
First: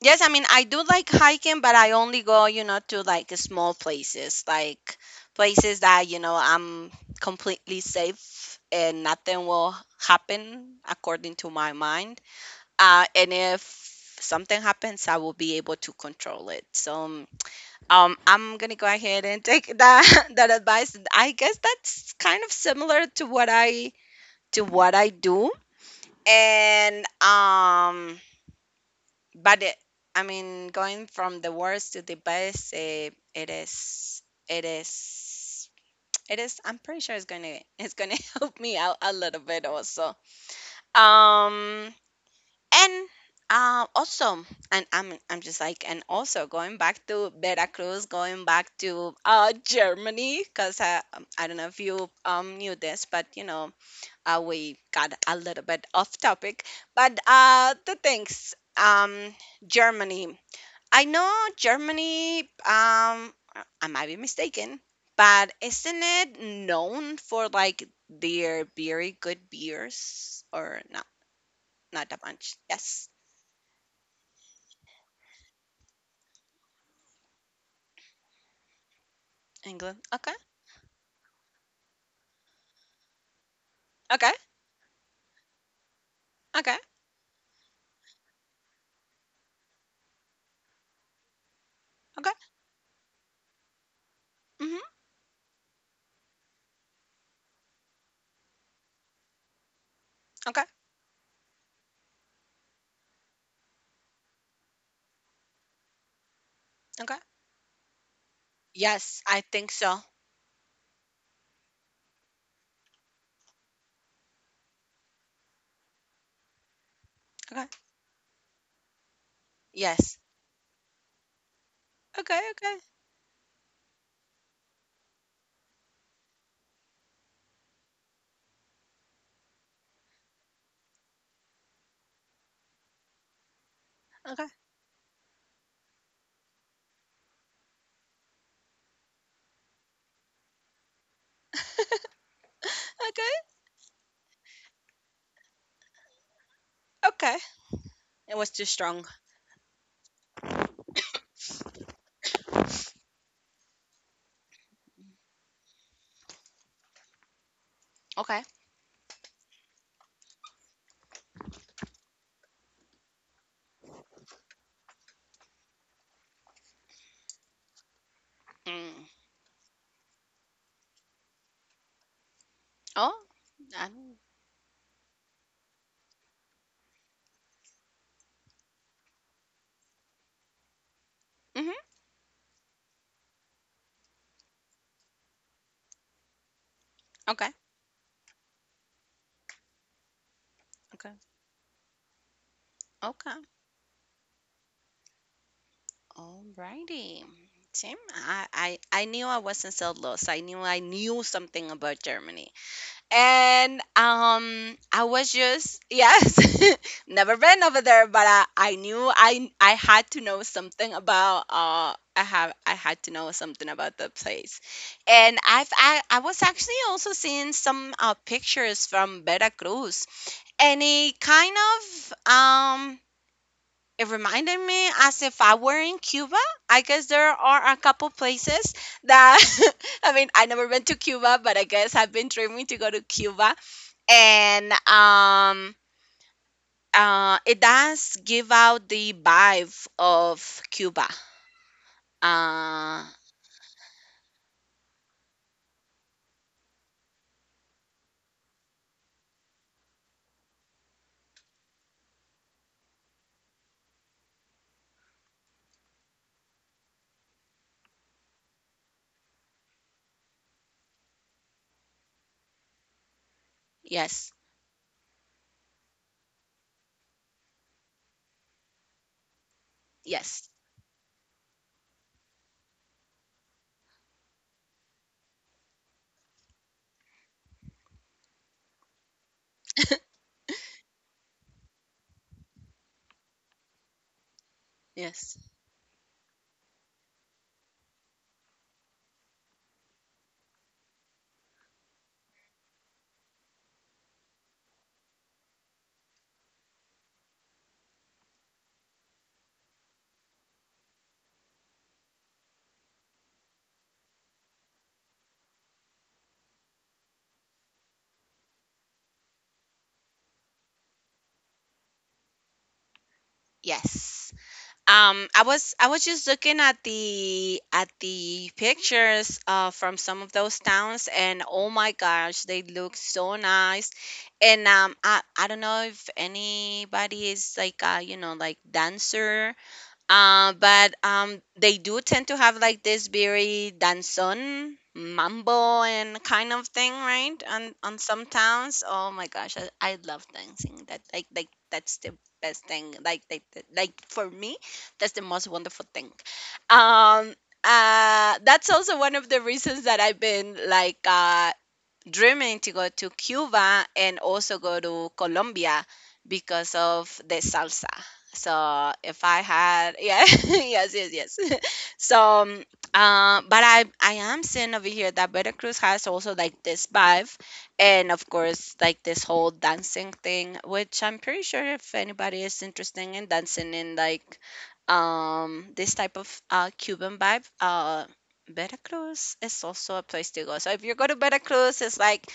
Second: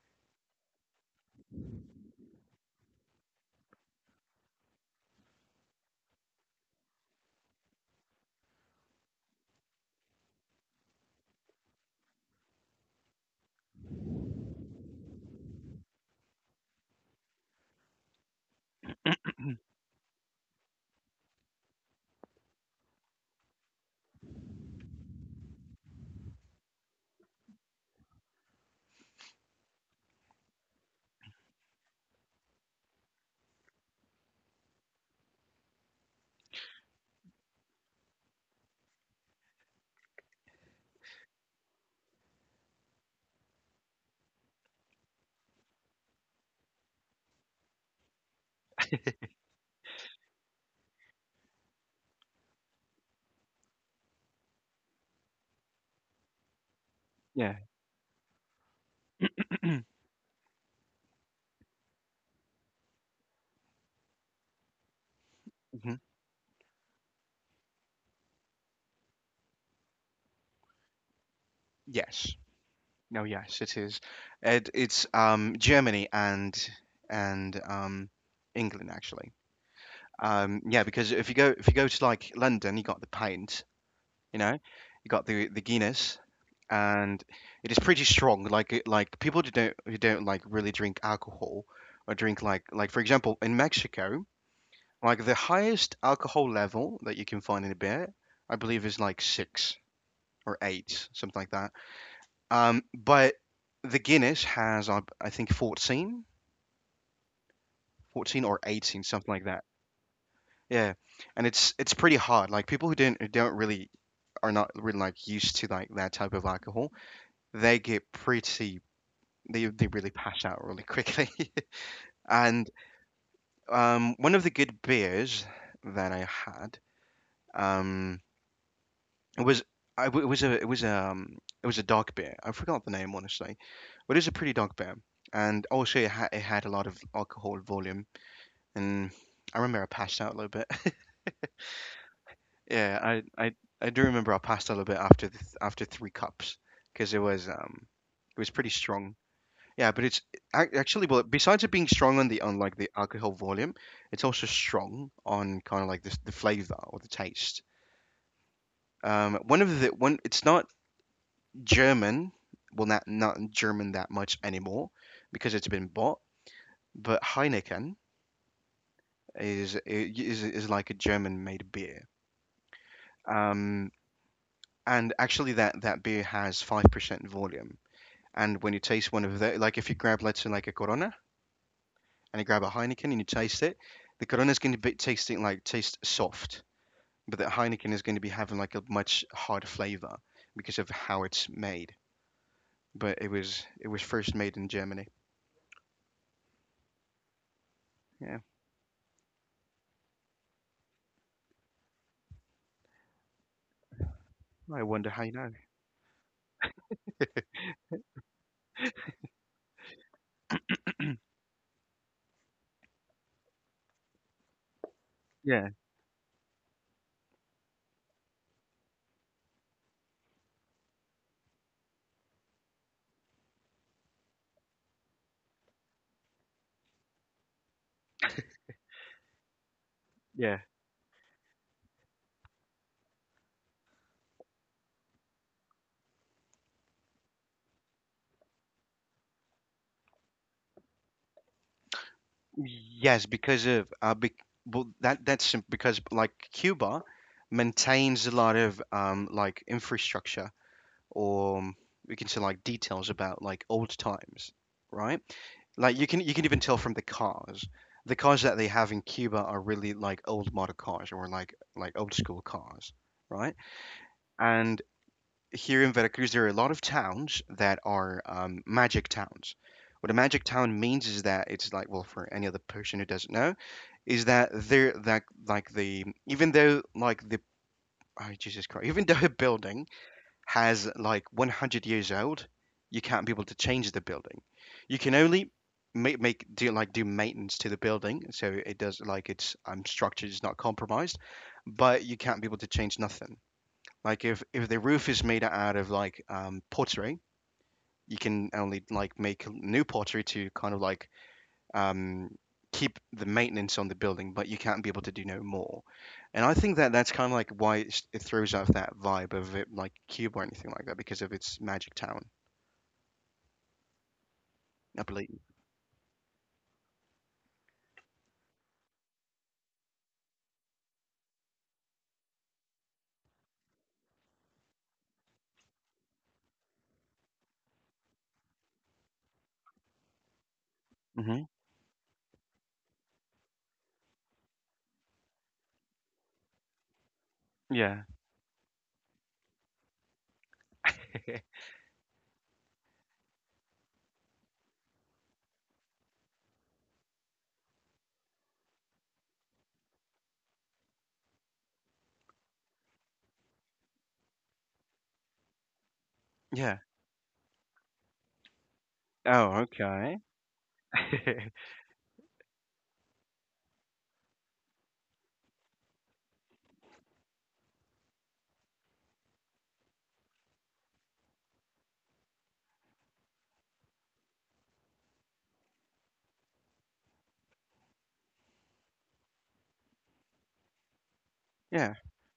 Speaker 1: yes, I mean, I do like hiking, but I only go, you know, to like small places, like places that, you know, I'm completely safe and nothing will happen according to my mind. And if something happens, I will be able to control it. So I'm gonna go ahead and take that that advice. I guess that's kind of similar to what I do, and um, but it, I mean, going from the worst to the best, eh, it is. It is. I'm pretty sure it's gonna help me out a little bit also. Um, And also, and I'm just like, and also going back to Veracruz, going back to Germany, because I don't know if you knew this, but you know, we got a little bit off topic. But
Speaker 2: Yeah.
Speaker 1: uh, the things, um, Germany. I know Germany. I might be mistaken, but
Speaker 2: hmm
Speaker 1: isn't it known for like their very good beers or not? Not that
Speaker 2: Yes.
Speaker 1: much. Yes.
Speaker 2: No, yes, it is. It's Germany and and um, England actually.
Speaker 1: England. Okay.
Speaker 2: Yeah, because if you go to like London, you got the pint,
Speaker 1: Okay.
Speaker 2: you know, you got the Guinness,
Speaker 1: Okay.
Speaker 2: and it is pretty strong. Like people who don't like really drink alcohol or
Speaker 1: Okay.
Speaker 2: drink like for example in Mexico,
Speaker 1: Mhm.
Speaker 2: like the highest alcohol level that you can find in a beer, I believe is like six or
Speaker 1: Okay.
Speaker 2: eight, something like that. But the Guinness has, I think, 14,
Speaker 1: Okay.
Speaker 2: 14 or 18,
Speaker 1: Yes,
Speaker 2: something
Speaker 1: I
Speaker 2: like that.
Speaker 1: think so.
Speaker 2: Yeah, and it's pretty hard. Like people who don't really are not really like used to like that type of alcohol,
Speaker 1: Okay.
Speaker 2: they get pretty they really
Speaker 1: Yes.
Speaker 2: pass out really quickly.
Speaker 1: Okay.
Speaker 2: And
Speaker 1: Okay.
Speaker 2: one of the good beers that I had um it was I w it was a it was a it was a dark beer. I forgot the name honestly, but it was a
Speaker 1: Okay.
Speaker 2: pretty dark beer, and also it had a lot of alcohol volume, and I remember I passed out a little bit. Yeah, I, I
Speaker 1: Okay.
Speaker 2: I do remember I passed out a little bit after th after three cups because
Speaker 1: Okay. It
Speaker 2: it was
Speaker 1: was too
Speaker 2: pretty
Speaker 1: strong.
Speaker 2: strong. Yeah, but it's actually well besides it being strong on the on like the alcohol volume, it's also strong on kind of like the flavor or the taste.
Speaker 1: Okay.
Speaker 2: One of the one it's not German, well not German that much anymore because it's been bought, but Heineken
Speaker 1: Mm.
Speaker 2: is like a German made beer.
Speaker 1: Oh.
Speaker 2: Um,
Speaker 1: I'm,
Speaker 2: and actually that beer has 5% volume. And when you taste one of the, like if you grab, let's say, like a corona
Speaker 1: do mhm.
Speaker 2: and you grab a heineken and you taste it, the corona is going to be tasting like taste soft, but the
Speaker 1: Okay.
Speaker 2: heineken is going to be having like a much harder flavor because of
Speaker 1: Okay.
Speaker 2: how it's made. But it
Speaker 1: Okay.
Speaker 2: was, it was first made in germany.
Speaker 1: Alrighty. Tim,
Speaker 2: Yeah,
Speaker 1: I knew I wasn't so lost. I knew something about Germany. And
Speaker 2: I
Speaker 1: I
Speaker 2: wonder how
Speaker 1: was
Speaker 2: you know.
Speaker 1: just yes, never been over there, but I knew I had to know something about I had to know something about the place. And
Speaker 2: Yeah,
Speaker 1: I was actually also seeing some pictures from Veracruz, and it kind of it reminded me as if I were in Cuba. I guess there are a couple places that I mean, I
Speaker 2: yeah,
Speaker 1: never went to Cuba, but I guess I've been dreaming to go to Cuba and it does give out the vibe of Cuba. Uh,
Speaker 2: yes, because of be, well that's sim- because like cuba maintains a lot of like infrastructure or we can say like details about like old times, right? Like you can even tell from the cars. The cars that they have in Cuba are really like old model cars or like old school cars, right?
Speaker 1: yes,
Speaker 2: And here in Veracruz there are a lot of towns that are, magic towns. What a magic
Speaker 1: yes,
Speaker 2: town means is that it's like, well, for any other person who doesn't know, is that they're that like the, even though like the, oh, Jesus Christ, even though a building has like 100 years old, you can't be able to change the building. You can
Speaker 1: yes,
Speaker 2: only make do like do maintenance to the building, so it does like its, structure is not compromised, but you can't be able to change nothing. Like if the roof is made out of like, pottery, you can only like make new pottery to kind of like, um, keep the maintenance on the building, but you can't be able to do no more. And I think that that's kind of like why it's, it throws off that vibe of it, like Cube or anything like that, because of its Magic Town.
Speaker 1: yes.
Speaker 2: I believe.
Speaker 1: I was just looking at the pictures from some of those towns, and oh my gosh, they look so nice. And I don't know if anybody is like you know like dancer. But
Speaker 2: Hmm.
Speaker 1: they do tend to have like this very danzon, mambo, and kind of thing, right? On
Speaker 2: Yeah,
Speaker 1: some towns. Oh my gosh, I love dancing. That that's the best thing. For me, that's the most wonderful thing. Um, that's also one of the reasons that I've been like dreaming to go to Cuba and also go to Colombia because
Speaker 2: yeah.
Speaker 1: of the salsa. So if I
Speaker 2: Oh,
Speaker 1: had,
Speaker 2: okay.
Speaker 1: yeah, yes, yes, yes. So, um, but I am seeing over here that Veracruz has also like this vibe, and of course like this whole dancing thing, which I'm pretty sure if anybody is interested in dancing in like this type of Cuban vibe, Veracruz is also a place to go. So if you go to Veracruz,
Speaker 2: Yeah,
Speaker 1: it's like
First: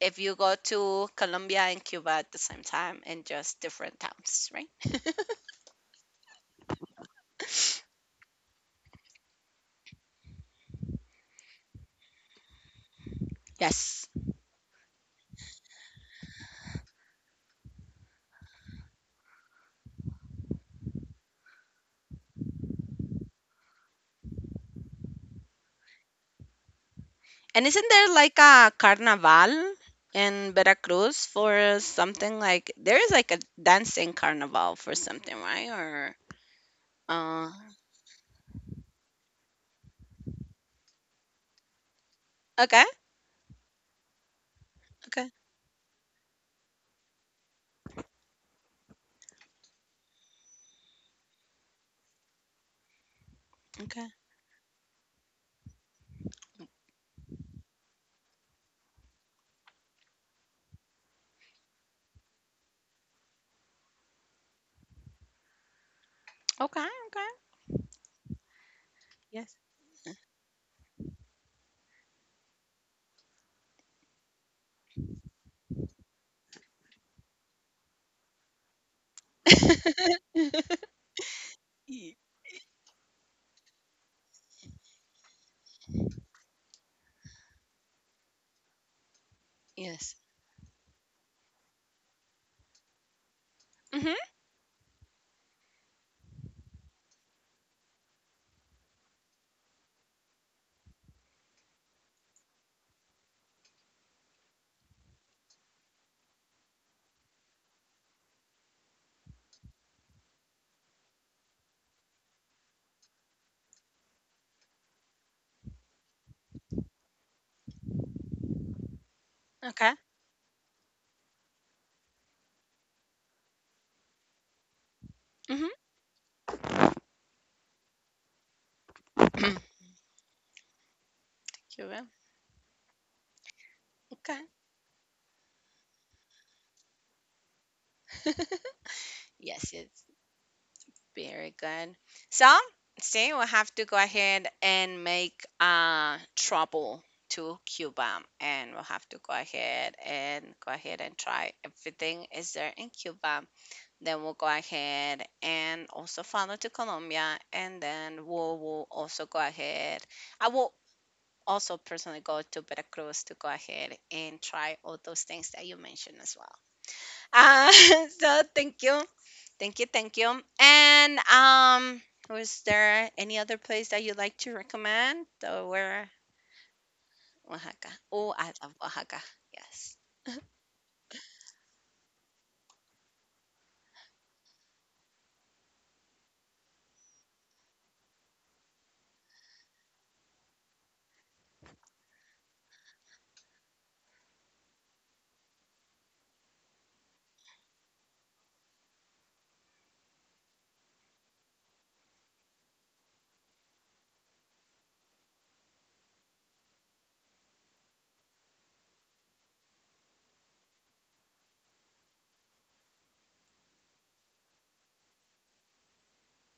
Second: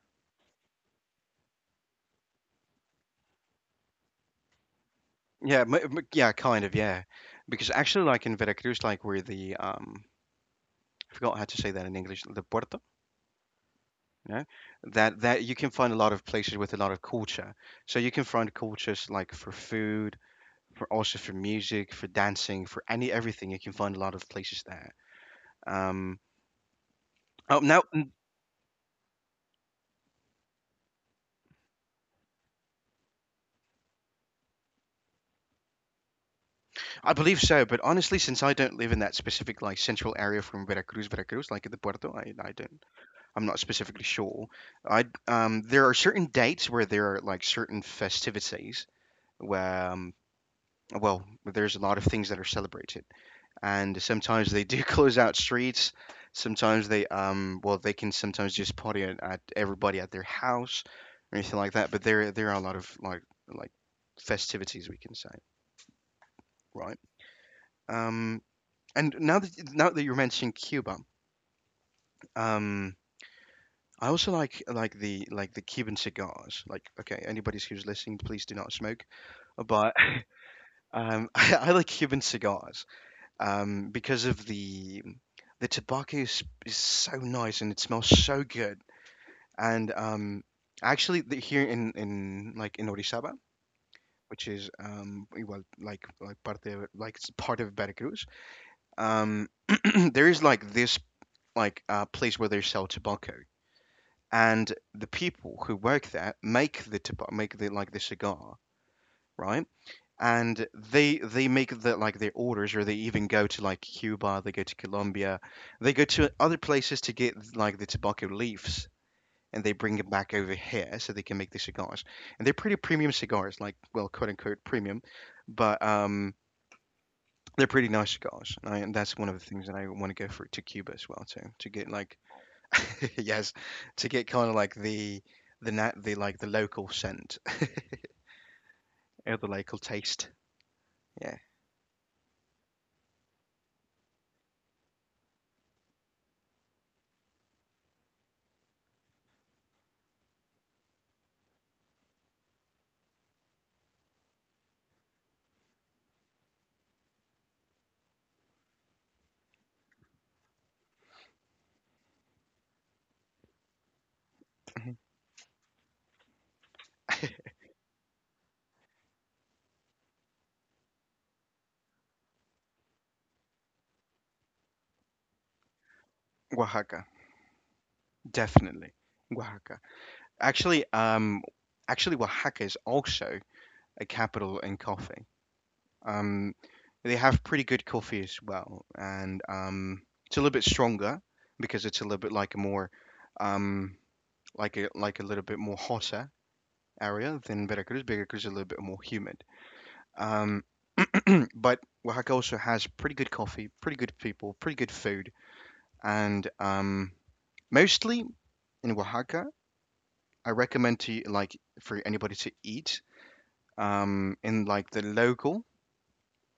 Speaker 1: if you go to Colombia and Cuba at the same time in just different towns, right?
Speaker 2: yeah, m m- yeah, kind of, yeah. Because actually, like in Veracruz, like where the, I forgot how to say that in English, the puerto,
Speaker 1: Yes.
Speaker 2: you know, that you can find a lot of places with a lot of culture. So you can find cultures like for food, for also for music, for dancing, for any everything. You can find a lot of places there. Um, oh,
Speaker 1: And
Speaker 2: now
Speaker 1: isn't there like a carnival in Veracruz for something, like there is like a dancing carnival for something, right? Or
Speaker 2: I believe
Speaker 1: uh
Speaker 2: so, but honestly, since I don't live in that specific like central area from Veracruz, Veracruz, like the Puerto, I
Speaker 1: okay,
Speaker 2: don't. I'm not specifically sure. I,
Speaker 1: okay,
Speaker 2: there are certain dates where there are like certain festivities where, well, there's a lot of things that are celebrated. And
Speaker 1: okay.
Speaker 2: sometimes they do close out streets. Sometimes they well they can sometimes just party at everybody at their house or anything like that. But there are a lot of like festivities, we can say,
Speaker 1: Okay,
Speaker 2: right?
Speaker 1: okay.
Speaker 2: Um and now that
Speaker 1: Yes.
Speaker 2: now that you're mentioning Cuba, um I also like the Cuban cigars. Like okay, anybody who's listening, please do not smoke. But I like
Speaker 1: Ye-
Speaker 2: Cuban cigars. Because of the tobacco is so nice and it smells so good. And
Speaker 1: Yes.
Speaker 2: actually, the, here in like in Orizaba,
Speaker 1: Mhm.
Speaker 2: which is, well, like part of like it's part of Veracruz, um, there is like this like place where they sell tobacco, and the people who work there make the tobacco, make the like the cigar, right? And they make the like their orders, or they even go to like Cuba, they go to Colombia, they go to other places to get like the tobacco leaves, and they
Speaker 1: Okay.
Speaker 2: bring it back over here so they can make the cigars. And they're pretty premium cigars, like well, quote unquote premium,
Speaker 1: Mhm.
Speaker 2: but they're pretty nice cigars. And I- and that's one of the things that I want to go for to Cuba as well too, to get
Speaker 1: Cuba.
Speaker 2: like yes, to get
Speaker 1: Okay.
Speaker 2: kind of like the nat the like the local scent, or the
Speaker 1: Yes,
Speaker 2: local
Speaker 1: yes.
Speaker 2: taste. Yeah.
Speaker 1: Very good. So, see, we have to go ahead and make trouble to Cuba, and we'll have to go ahead and try everything is there in Cuba. Then we'll go ahead and also follow to Colombia, and then we'll also go ahead. I will also personally go to Veracruz to go ahead and try all those things that you mentioned as well. Uh, so thank you. Thank you, thank you. And was there any other place that you'd like to recommend? So where
Speaker 2: Oaxaca.
Speaker 1: Oaxaca. Oh, I love
Speaker 2: Definitely,
Speaker 1: Oaxaca.
Speaker 2: Oaxaca.
Speaker 1: Yes.
Speaker 2: Actually, actually, Oaxaca is also a capital in coffee. Um, they have pretty good coffee as well, and it's a little bit stronger because it's a little bit like a more, um, like a little bit more hotter area than Veracruz. Veracruz is a little bit more humid. Um, but Oaxaca also has pretty good coffee, pretty good people, pretty good food, and mostly in Oaxaca I recommend to like for anybody to eat in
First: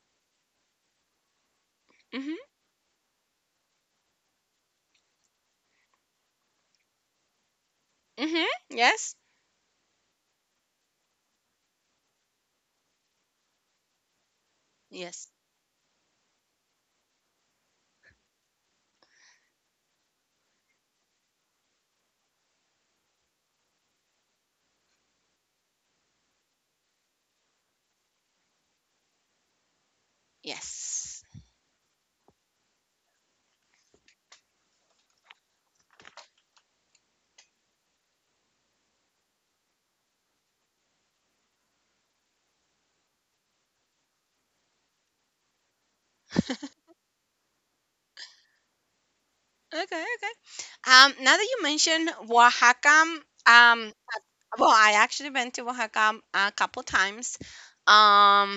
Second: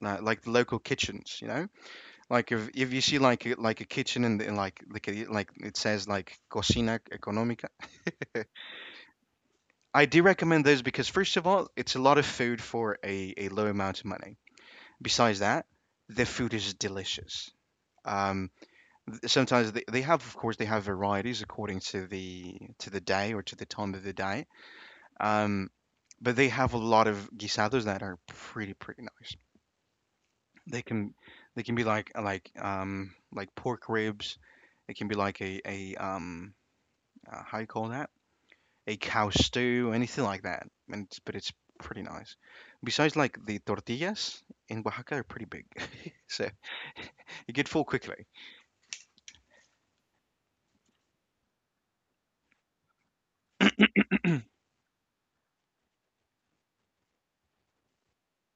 Speaker 2: like the local kitchens, you know,
Speaker 1: Mhm.
Speaker 2: like if you see like a kitchen and in like a- like it says like cocina económica,
Speaker 1: Mhm. Yes.
Speaker 2: I do recommend those because first of all, it's a lot of food for a low amount of money.
Speaker 1: Yes.
Speaker 2: Besides that, the food is delicious. Um, sometimes they have, of course, they have varieties according to the day or to the time of the day. Um, but they have a lot of guisados that are pretty pretty nice. They can
Speaker 1: Yes.
Speaker 2: they can be like pork ribs. It can be like a how you call that, a cow stew, anything like that. And it's, but it's pretty nice. Besides, like the tortillas in Oaxaca are pretty big, so you get full quickly.
Speaker 1: Okay, okay. Now that you mentioned Oaxaca, um well, I actually been to Oaxaca a couple times. Um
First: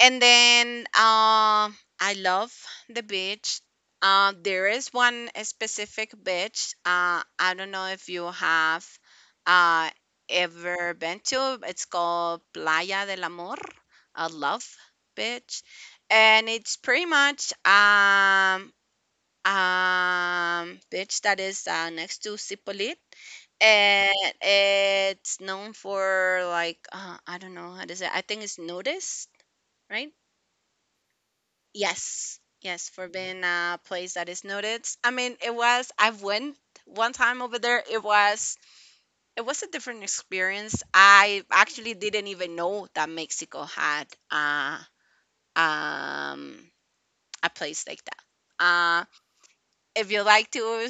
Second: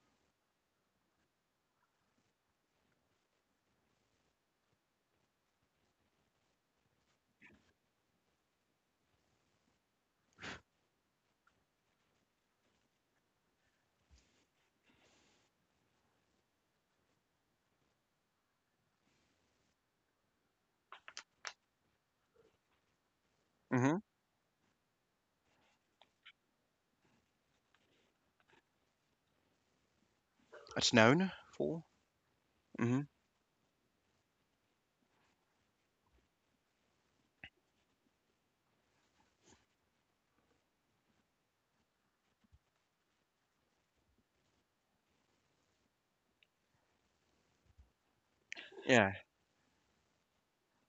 Speaker 1: And then I love the beach. There is one specific beach. I don't know if you have uh, ever been to. It's called Playa del Amor, a love beach, and it's pretty much beach that is next to Cipollit.
Speaker 2: Hmm.
Speaker 1: And it's known for like I don't know how to say. I think it's nudist, right?
Speaker 2: It's known for.
Speaker 1: Yes, yes,
Speaker 2: Hmm.
Speaker 1: for being a place that is noted. I mean, it was I went one time over there. It was a different experience. I actually didn't even know that Mexico had um a place like that. Uh,
Speaker 2: Yeah.
Speaker 1: if you like to,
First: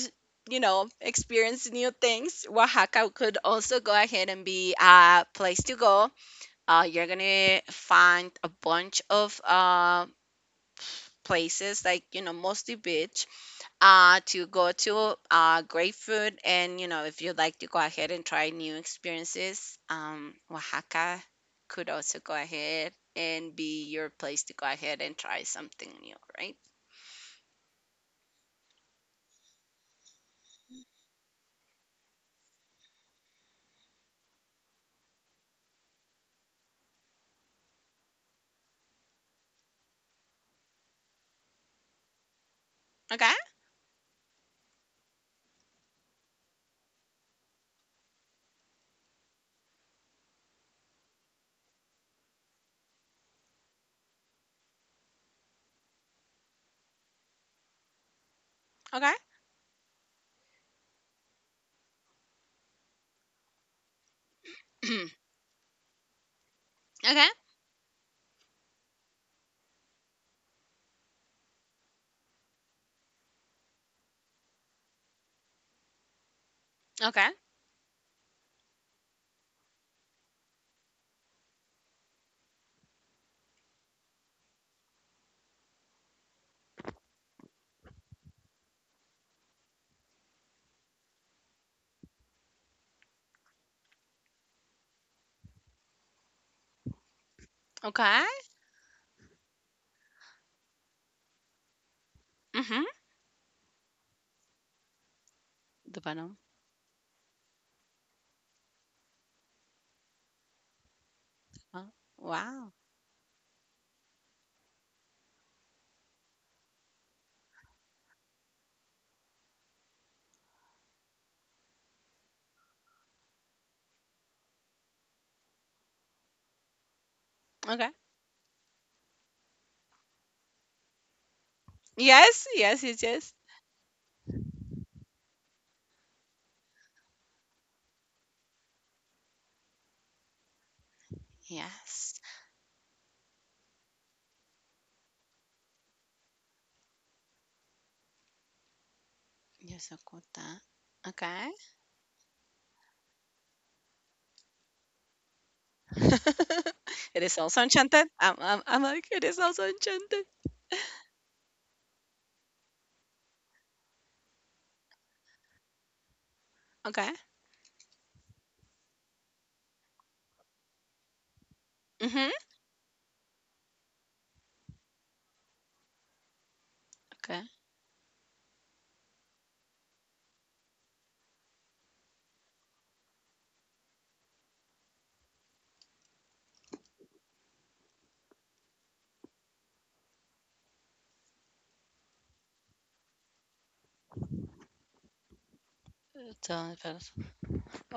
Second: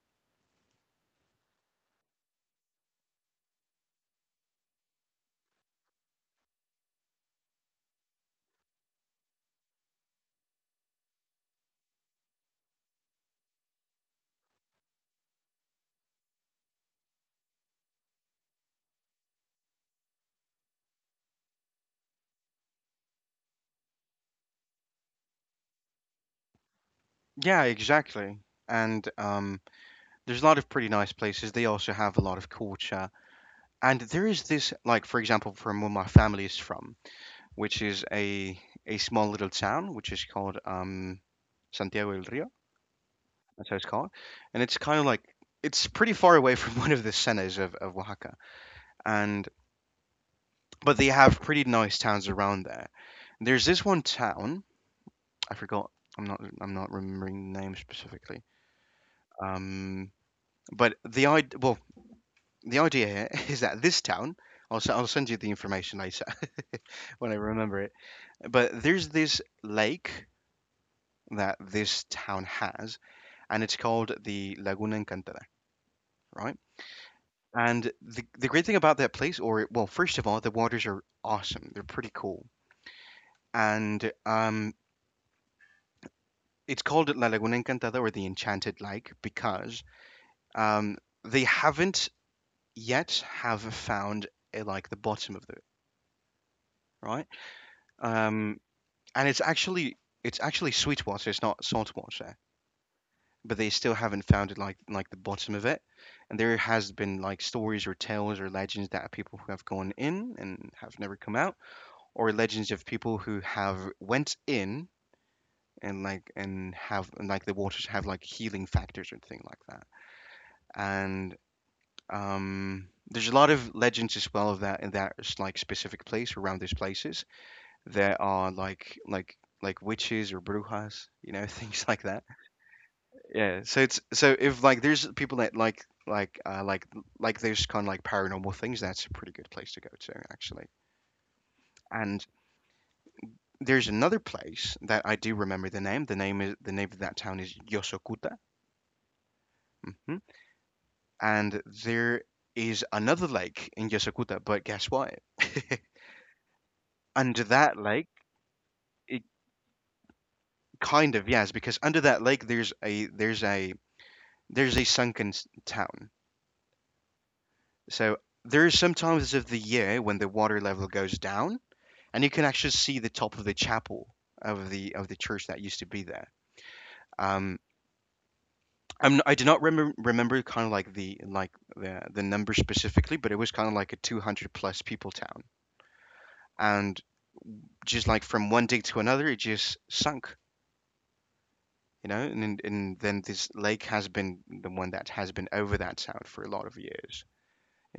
Speaker 1: you know, experience new things, Oaxaca could also go ahead and be a place to go. You're gonna find a bunch of places like you know mostly beach to go to great food, and you know if you'd like to go ahead and try new experiences, Oaxaca could also go ahead and be your place to go ahead and try something new, right?
Speaker 2: Yeah, exactly. And there's a lot of pretty nice places. They also have a lot of culture. And there is this, like for example, from where my family is from, which is a small little town, which is called, Santiago del Rio.
Speaker 1: Okay,
Speaker 2: That's how it's called, and it's kind of like, it's pretty far away from one of the cenas of Oaxaca, and but they have pretty nice towns around there. There's this one town, I forgot. I'm not remembering the name specifically.
Speaker 1: okay.
Speaker 2: Um, but the idea, well, the idea here is that this town. I'll, s- I'll send you the information later
Speaker 1: Okay,
Speaker 2: when I remember it. But there's this lake that this town has, and it's called the Laguna Encantada, right?
Speaker 1: okay,
Speaker 2: And the great thing about that place, or well, first of all, the waters are awesome. They're pretty cool. And it's called La Laguna Encantada or the Enchanted Lake because, um, they haven't yet have found, like the bottom of the, right.
Speaker 1: okay.
Speaker 2: Um, and it's actually, it's actually sweet water. It's not salt water.
Speaker 1: Mhm.
Speaker 2: But they still haven't found it like the bottom of it.
Speaker 1: Dubanom.
Speaker 2: And there has been like stories or tales or legends that are people who have gone in and have never come out,
Speaker 1: Oh,
Speaker 2: or legends
Speaker 1: wow,
Speaker 2: of people who have went in and like and have and, like the waters have like healing factors or thing like that. And there's a lot of legends as well of that in that like specific place around these places.
Speaker 1: okay,
Speaker 2: There are like witches or brujas, you know, things like that.
Speaker 1: yes, yes, yes, yes,
Speaker 2: Yeah, so it's, so if like there's people that like those kind of like paranormal things, that's a pretty good place to go to actually.
Speaker 1: yes.
Speaker 2: And there's another place that I do remember the name. The name is, the name of that town is Yosokuta. Hmm.
Speaker 1: Yosakota, okay.
Speaker 2: And there is another lake in Yosokuta, but guess what?
Speaker 1: It is
Speaker 2: Under
Speaker 1: also
Speaker 2: that
Speaker 1: enchanted.
Speaker 2: lake,
Speaker 1: I'm like it
Speaker 2: it
Speaker 1: is also enchanted.
Speaker 2: kind of yes, because under that lake there's a there's a there's a sunken s- town.
Speaker 1: Okay,
Speaker 2: So there are some times of the year when the water level goes down and you
Speaker 1: mhm,
Speaker 2: can actually see the top of the chapel of the church that used to be there.
Speaker 1: okay.
Speaker 2: Um, I'm, I do not remember kind of like the number specifically, but it was kind of like a 200 plus people town, and just like from one day to another, it just sunk, you know. And then this lake has been the one that has been over that town for a lot of
Speaker 1: Italian fast
Speaker 2: years.
Speaker 1: food.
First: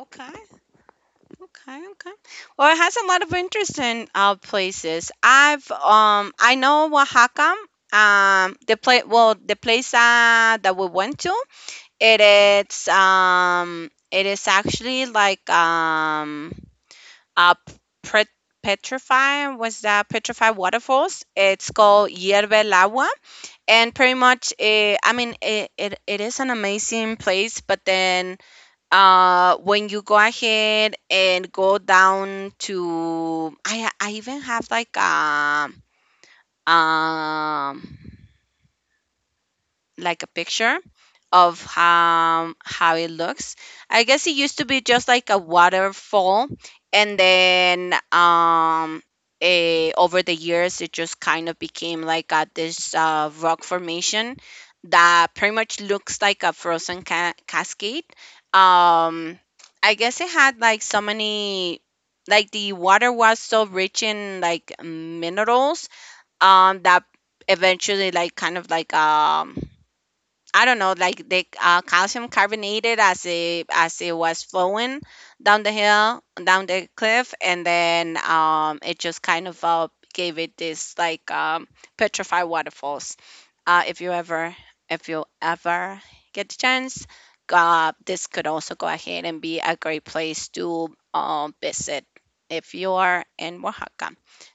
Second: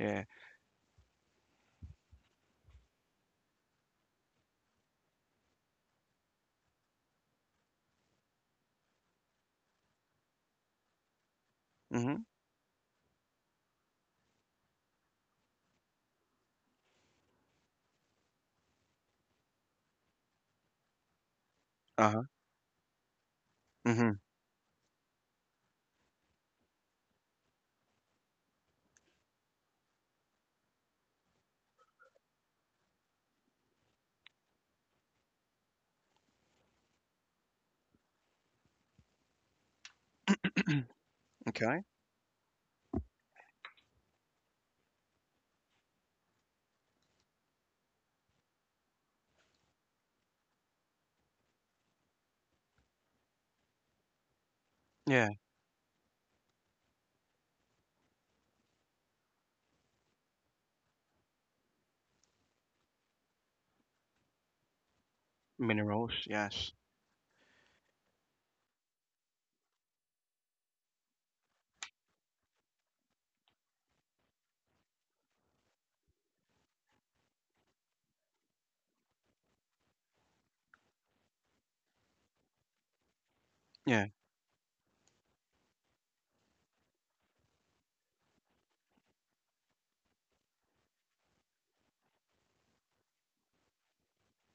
Speaker 2: Yeah.
Speaker 1: okay, okay. Well, it has a lot of interesting places. I've I know Oaxaca. The place, well the place that we went to, it
Speaker 2: Mhm.
Speaker 1: it is actually like a pet petrified, was that petrified waterfalls, it's called
Speaker 2: Uh huh.
Speaker 1: hierve el agua, and pretty
Speaker 2: Mhm.
Speaker 1: much it. I mean, it is an amazing place, but then when you go ahead and go down to I even have um like a picture of
Speaker 2: Okay.
Speaker 1: how it looks. I guess it used to be just like a waterfall, and then over the years it just kind of became like a, this rock formation that
Speaker 2: Yeah.
Speaker 1: pretty much looks like a frozen cascade. Um, I guess it had like so many. Like the water was so rich in like minerals,
Speaker 2: Minerals. Yes.
Speaker 1: that eventually I don't know, like the calcium carbonated as it was flowing down the hill, down the cliff, and then it just kind of gave it this like petrified waterfalls. Uh, if
Speaker 2: Yeah.
Speaker 1: you ever, if you ever get the chance, this could also go ahead and be a great place to visit if you are in Oaxaca.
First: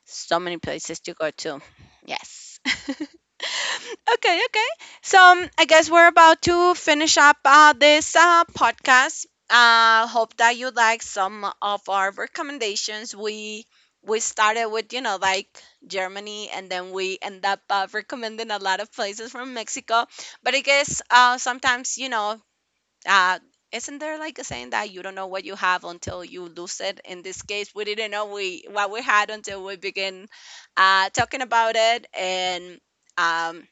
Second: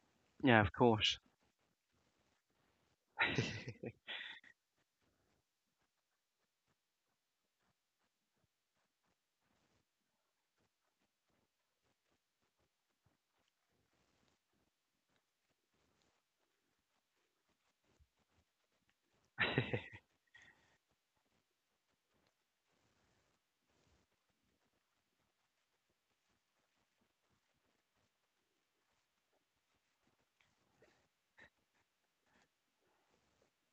Speaker 1: So many
Speaker 2: Yeah. Of
Speaker 1: places to
Speaker 2: course.
Speaker 1: go to. Yes. Okay, okay. So I guess we're about to finish up this podcast. Hope that you like some of our recommendations. We started with you know like Germany, and then we end up recommending a lot of places from Mexico. But I guess sometimes you know. Uh, isn't there like a saying that you don't know what you have until you lose it? In this case, we didn't know we what we had until we begin talking about it, and um,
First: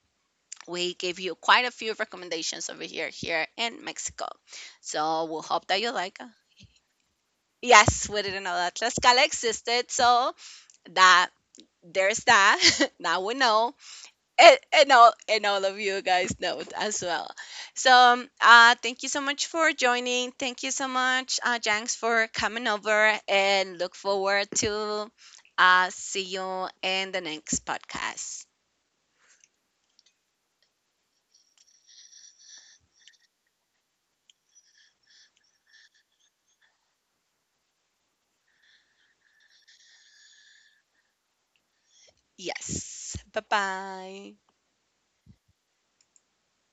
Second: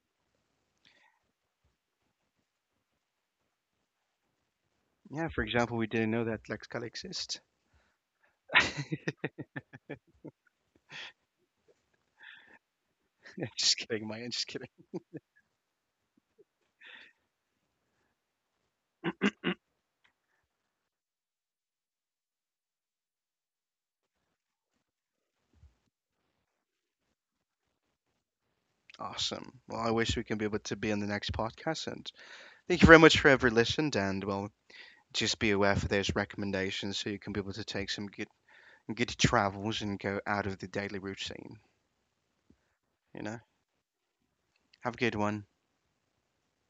Speaker 1: we gave you quite a few recommendations over here, here in Mexico. So
Speaker 2: Yeah.
Speaker 1: we'll
Speaker 2: For
Speaker 1: hope
Speaker 2: example,
Speaker 1: that
Speaker 2: we
Speaker 1: you
Speaker 2: didn't
Speaker 1: like.
Speaker 2: know
Speaker 1: Uh,
Speaker 2: that Lexcal exists.
Speaker 1: yes, we didn't know that Tlaxcala existed, so that there's that. Now we know,
Speaker 2: Just kidding, Maya. Just kidding.
Speaker 1: and all of you guys know it as well. So thank you so much for joining. Thank you so much, Janks, for coming over, and look forward to see you in the next podcast.
Speaker 2: Awesome. Well, I wish we can be able to be on the next podcast. And thank you very much for ever listened. And well, just be aware for those recommendations so you can be able to take some good good travels and go out of the daily routine.
Speaker 1: Yes,
Speaker 2: You know,
Speaker 1: bye bye.
Speaker 2: have a good one.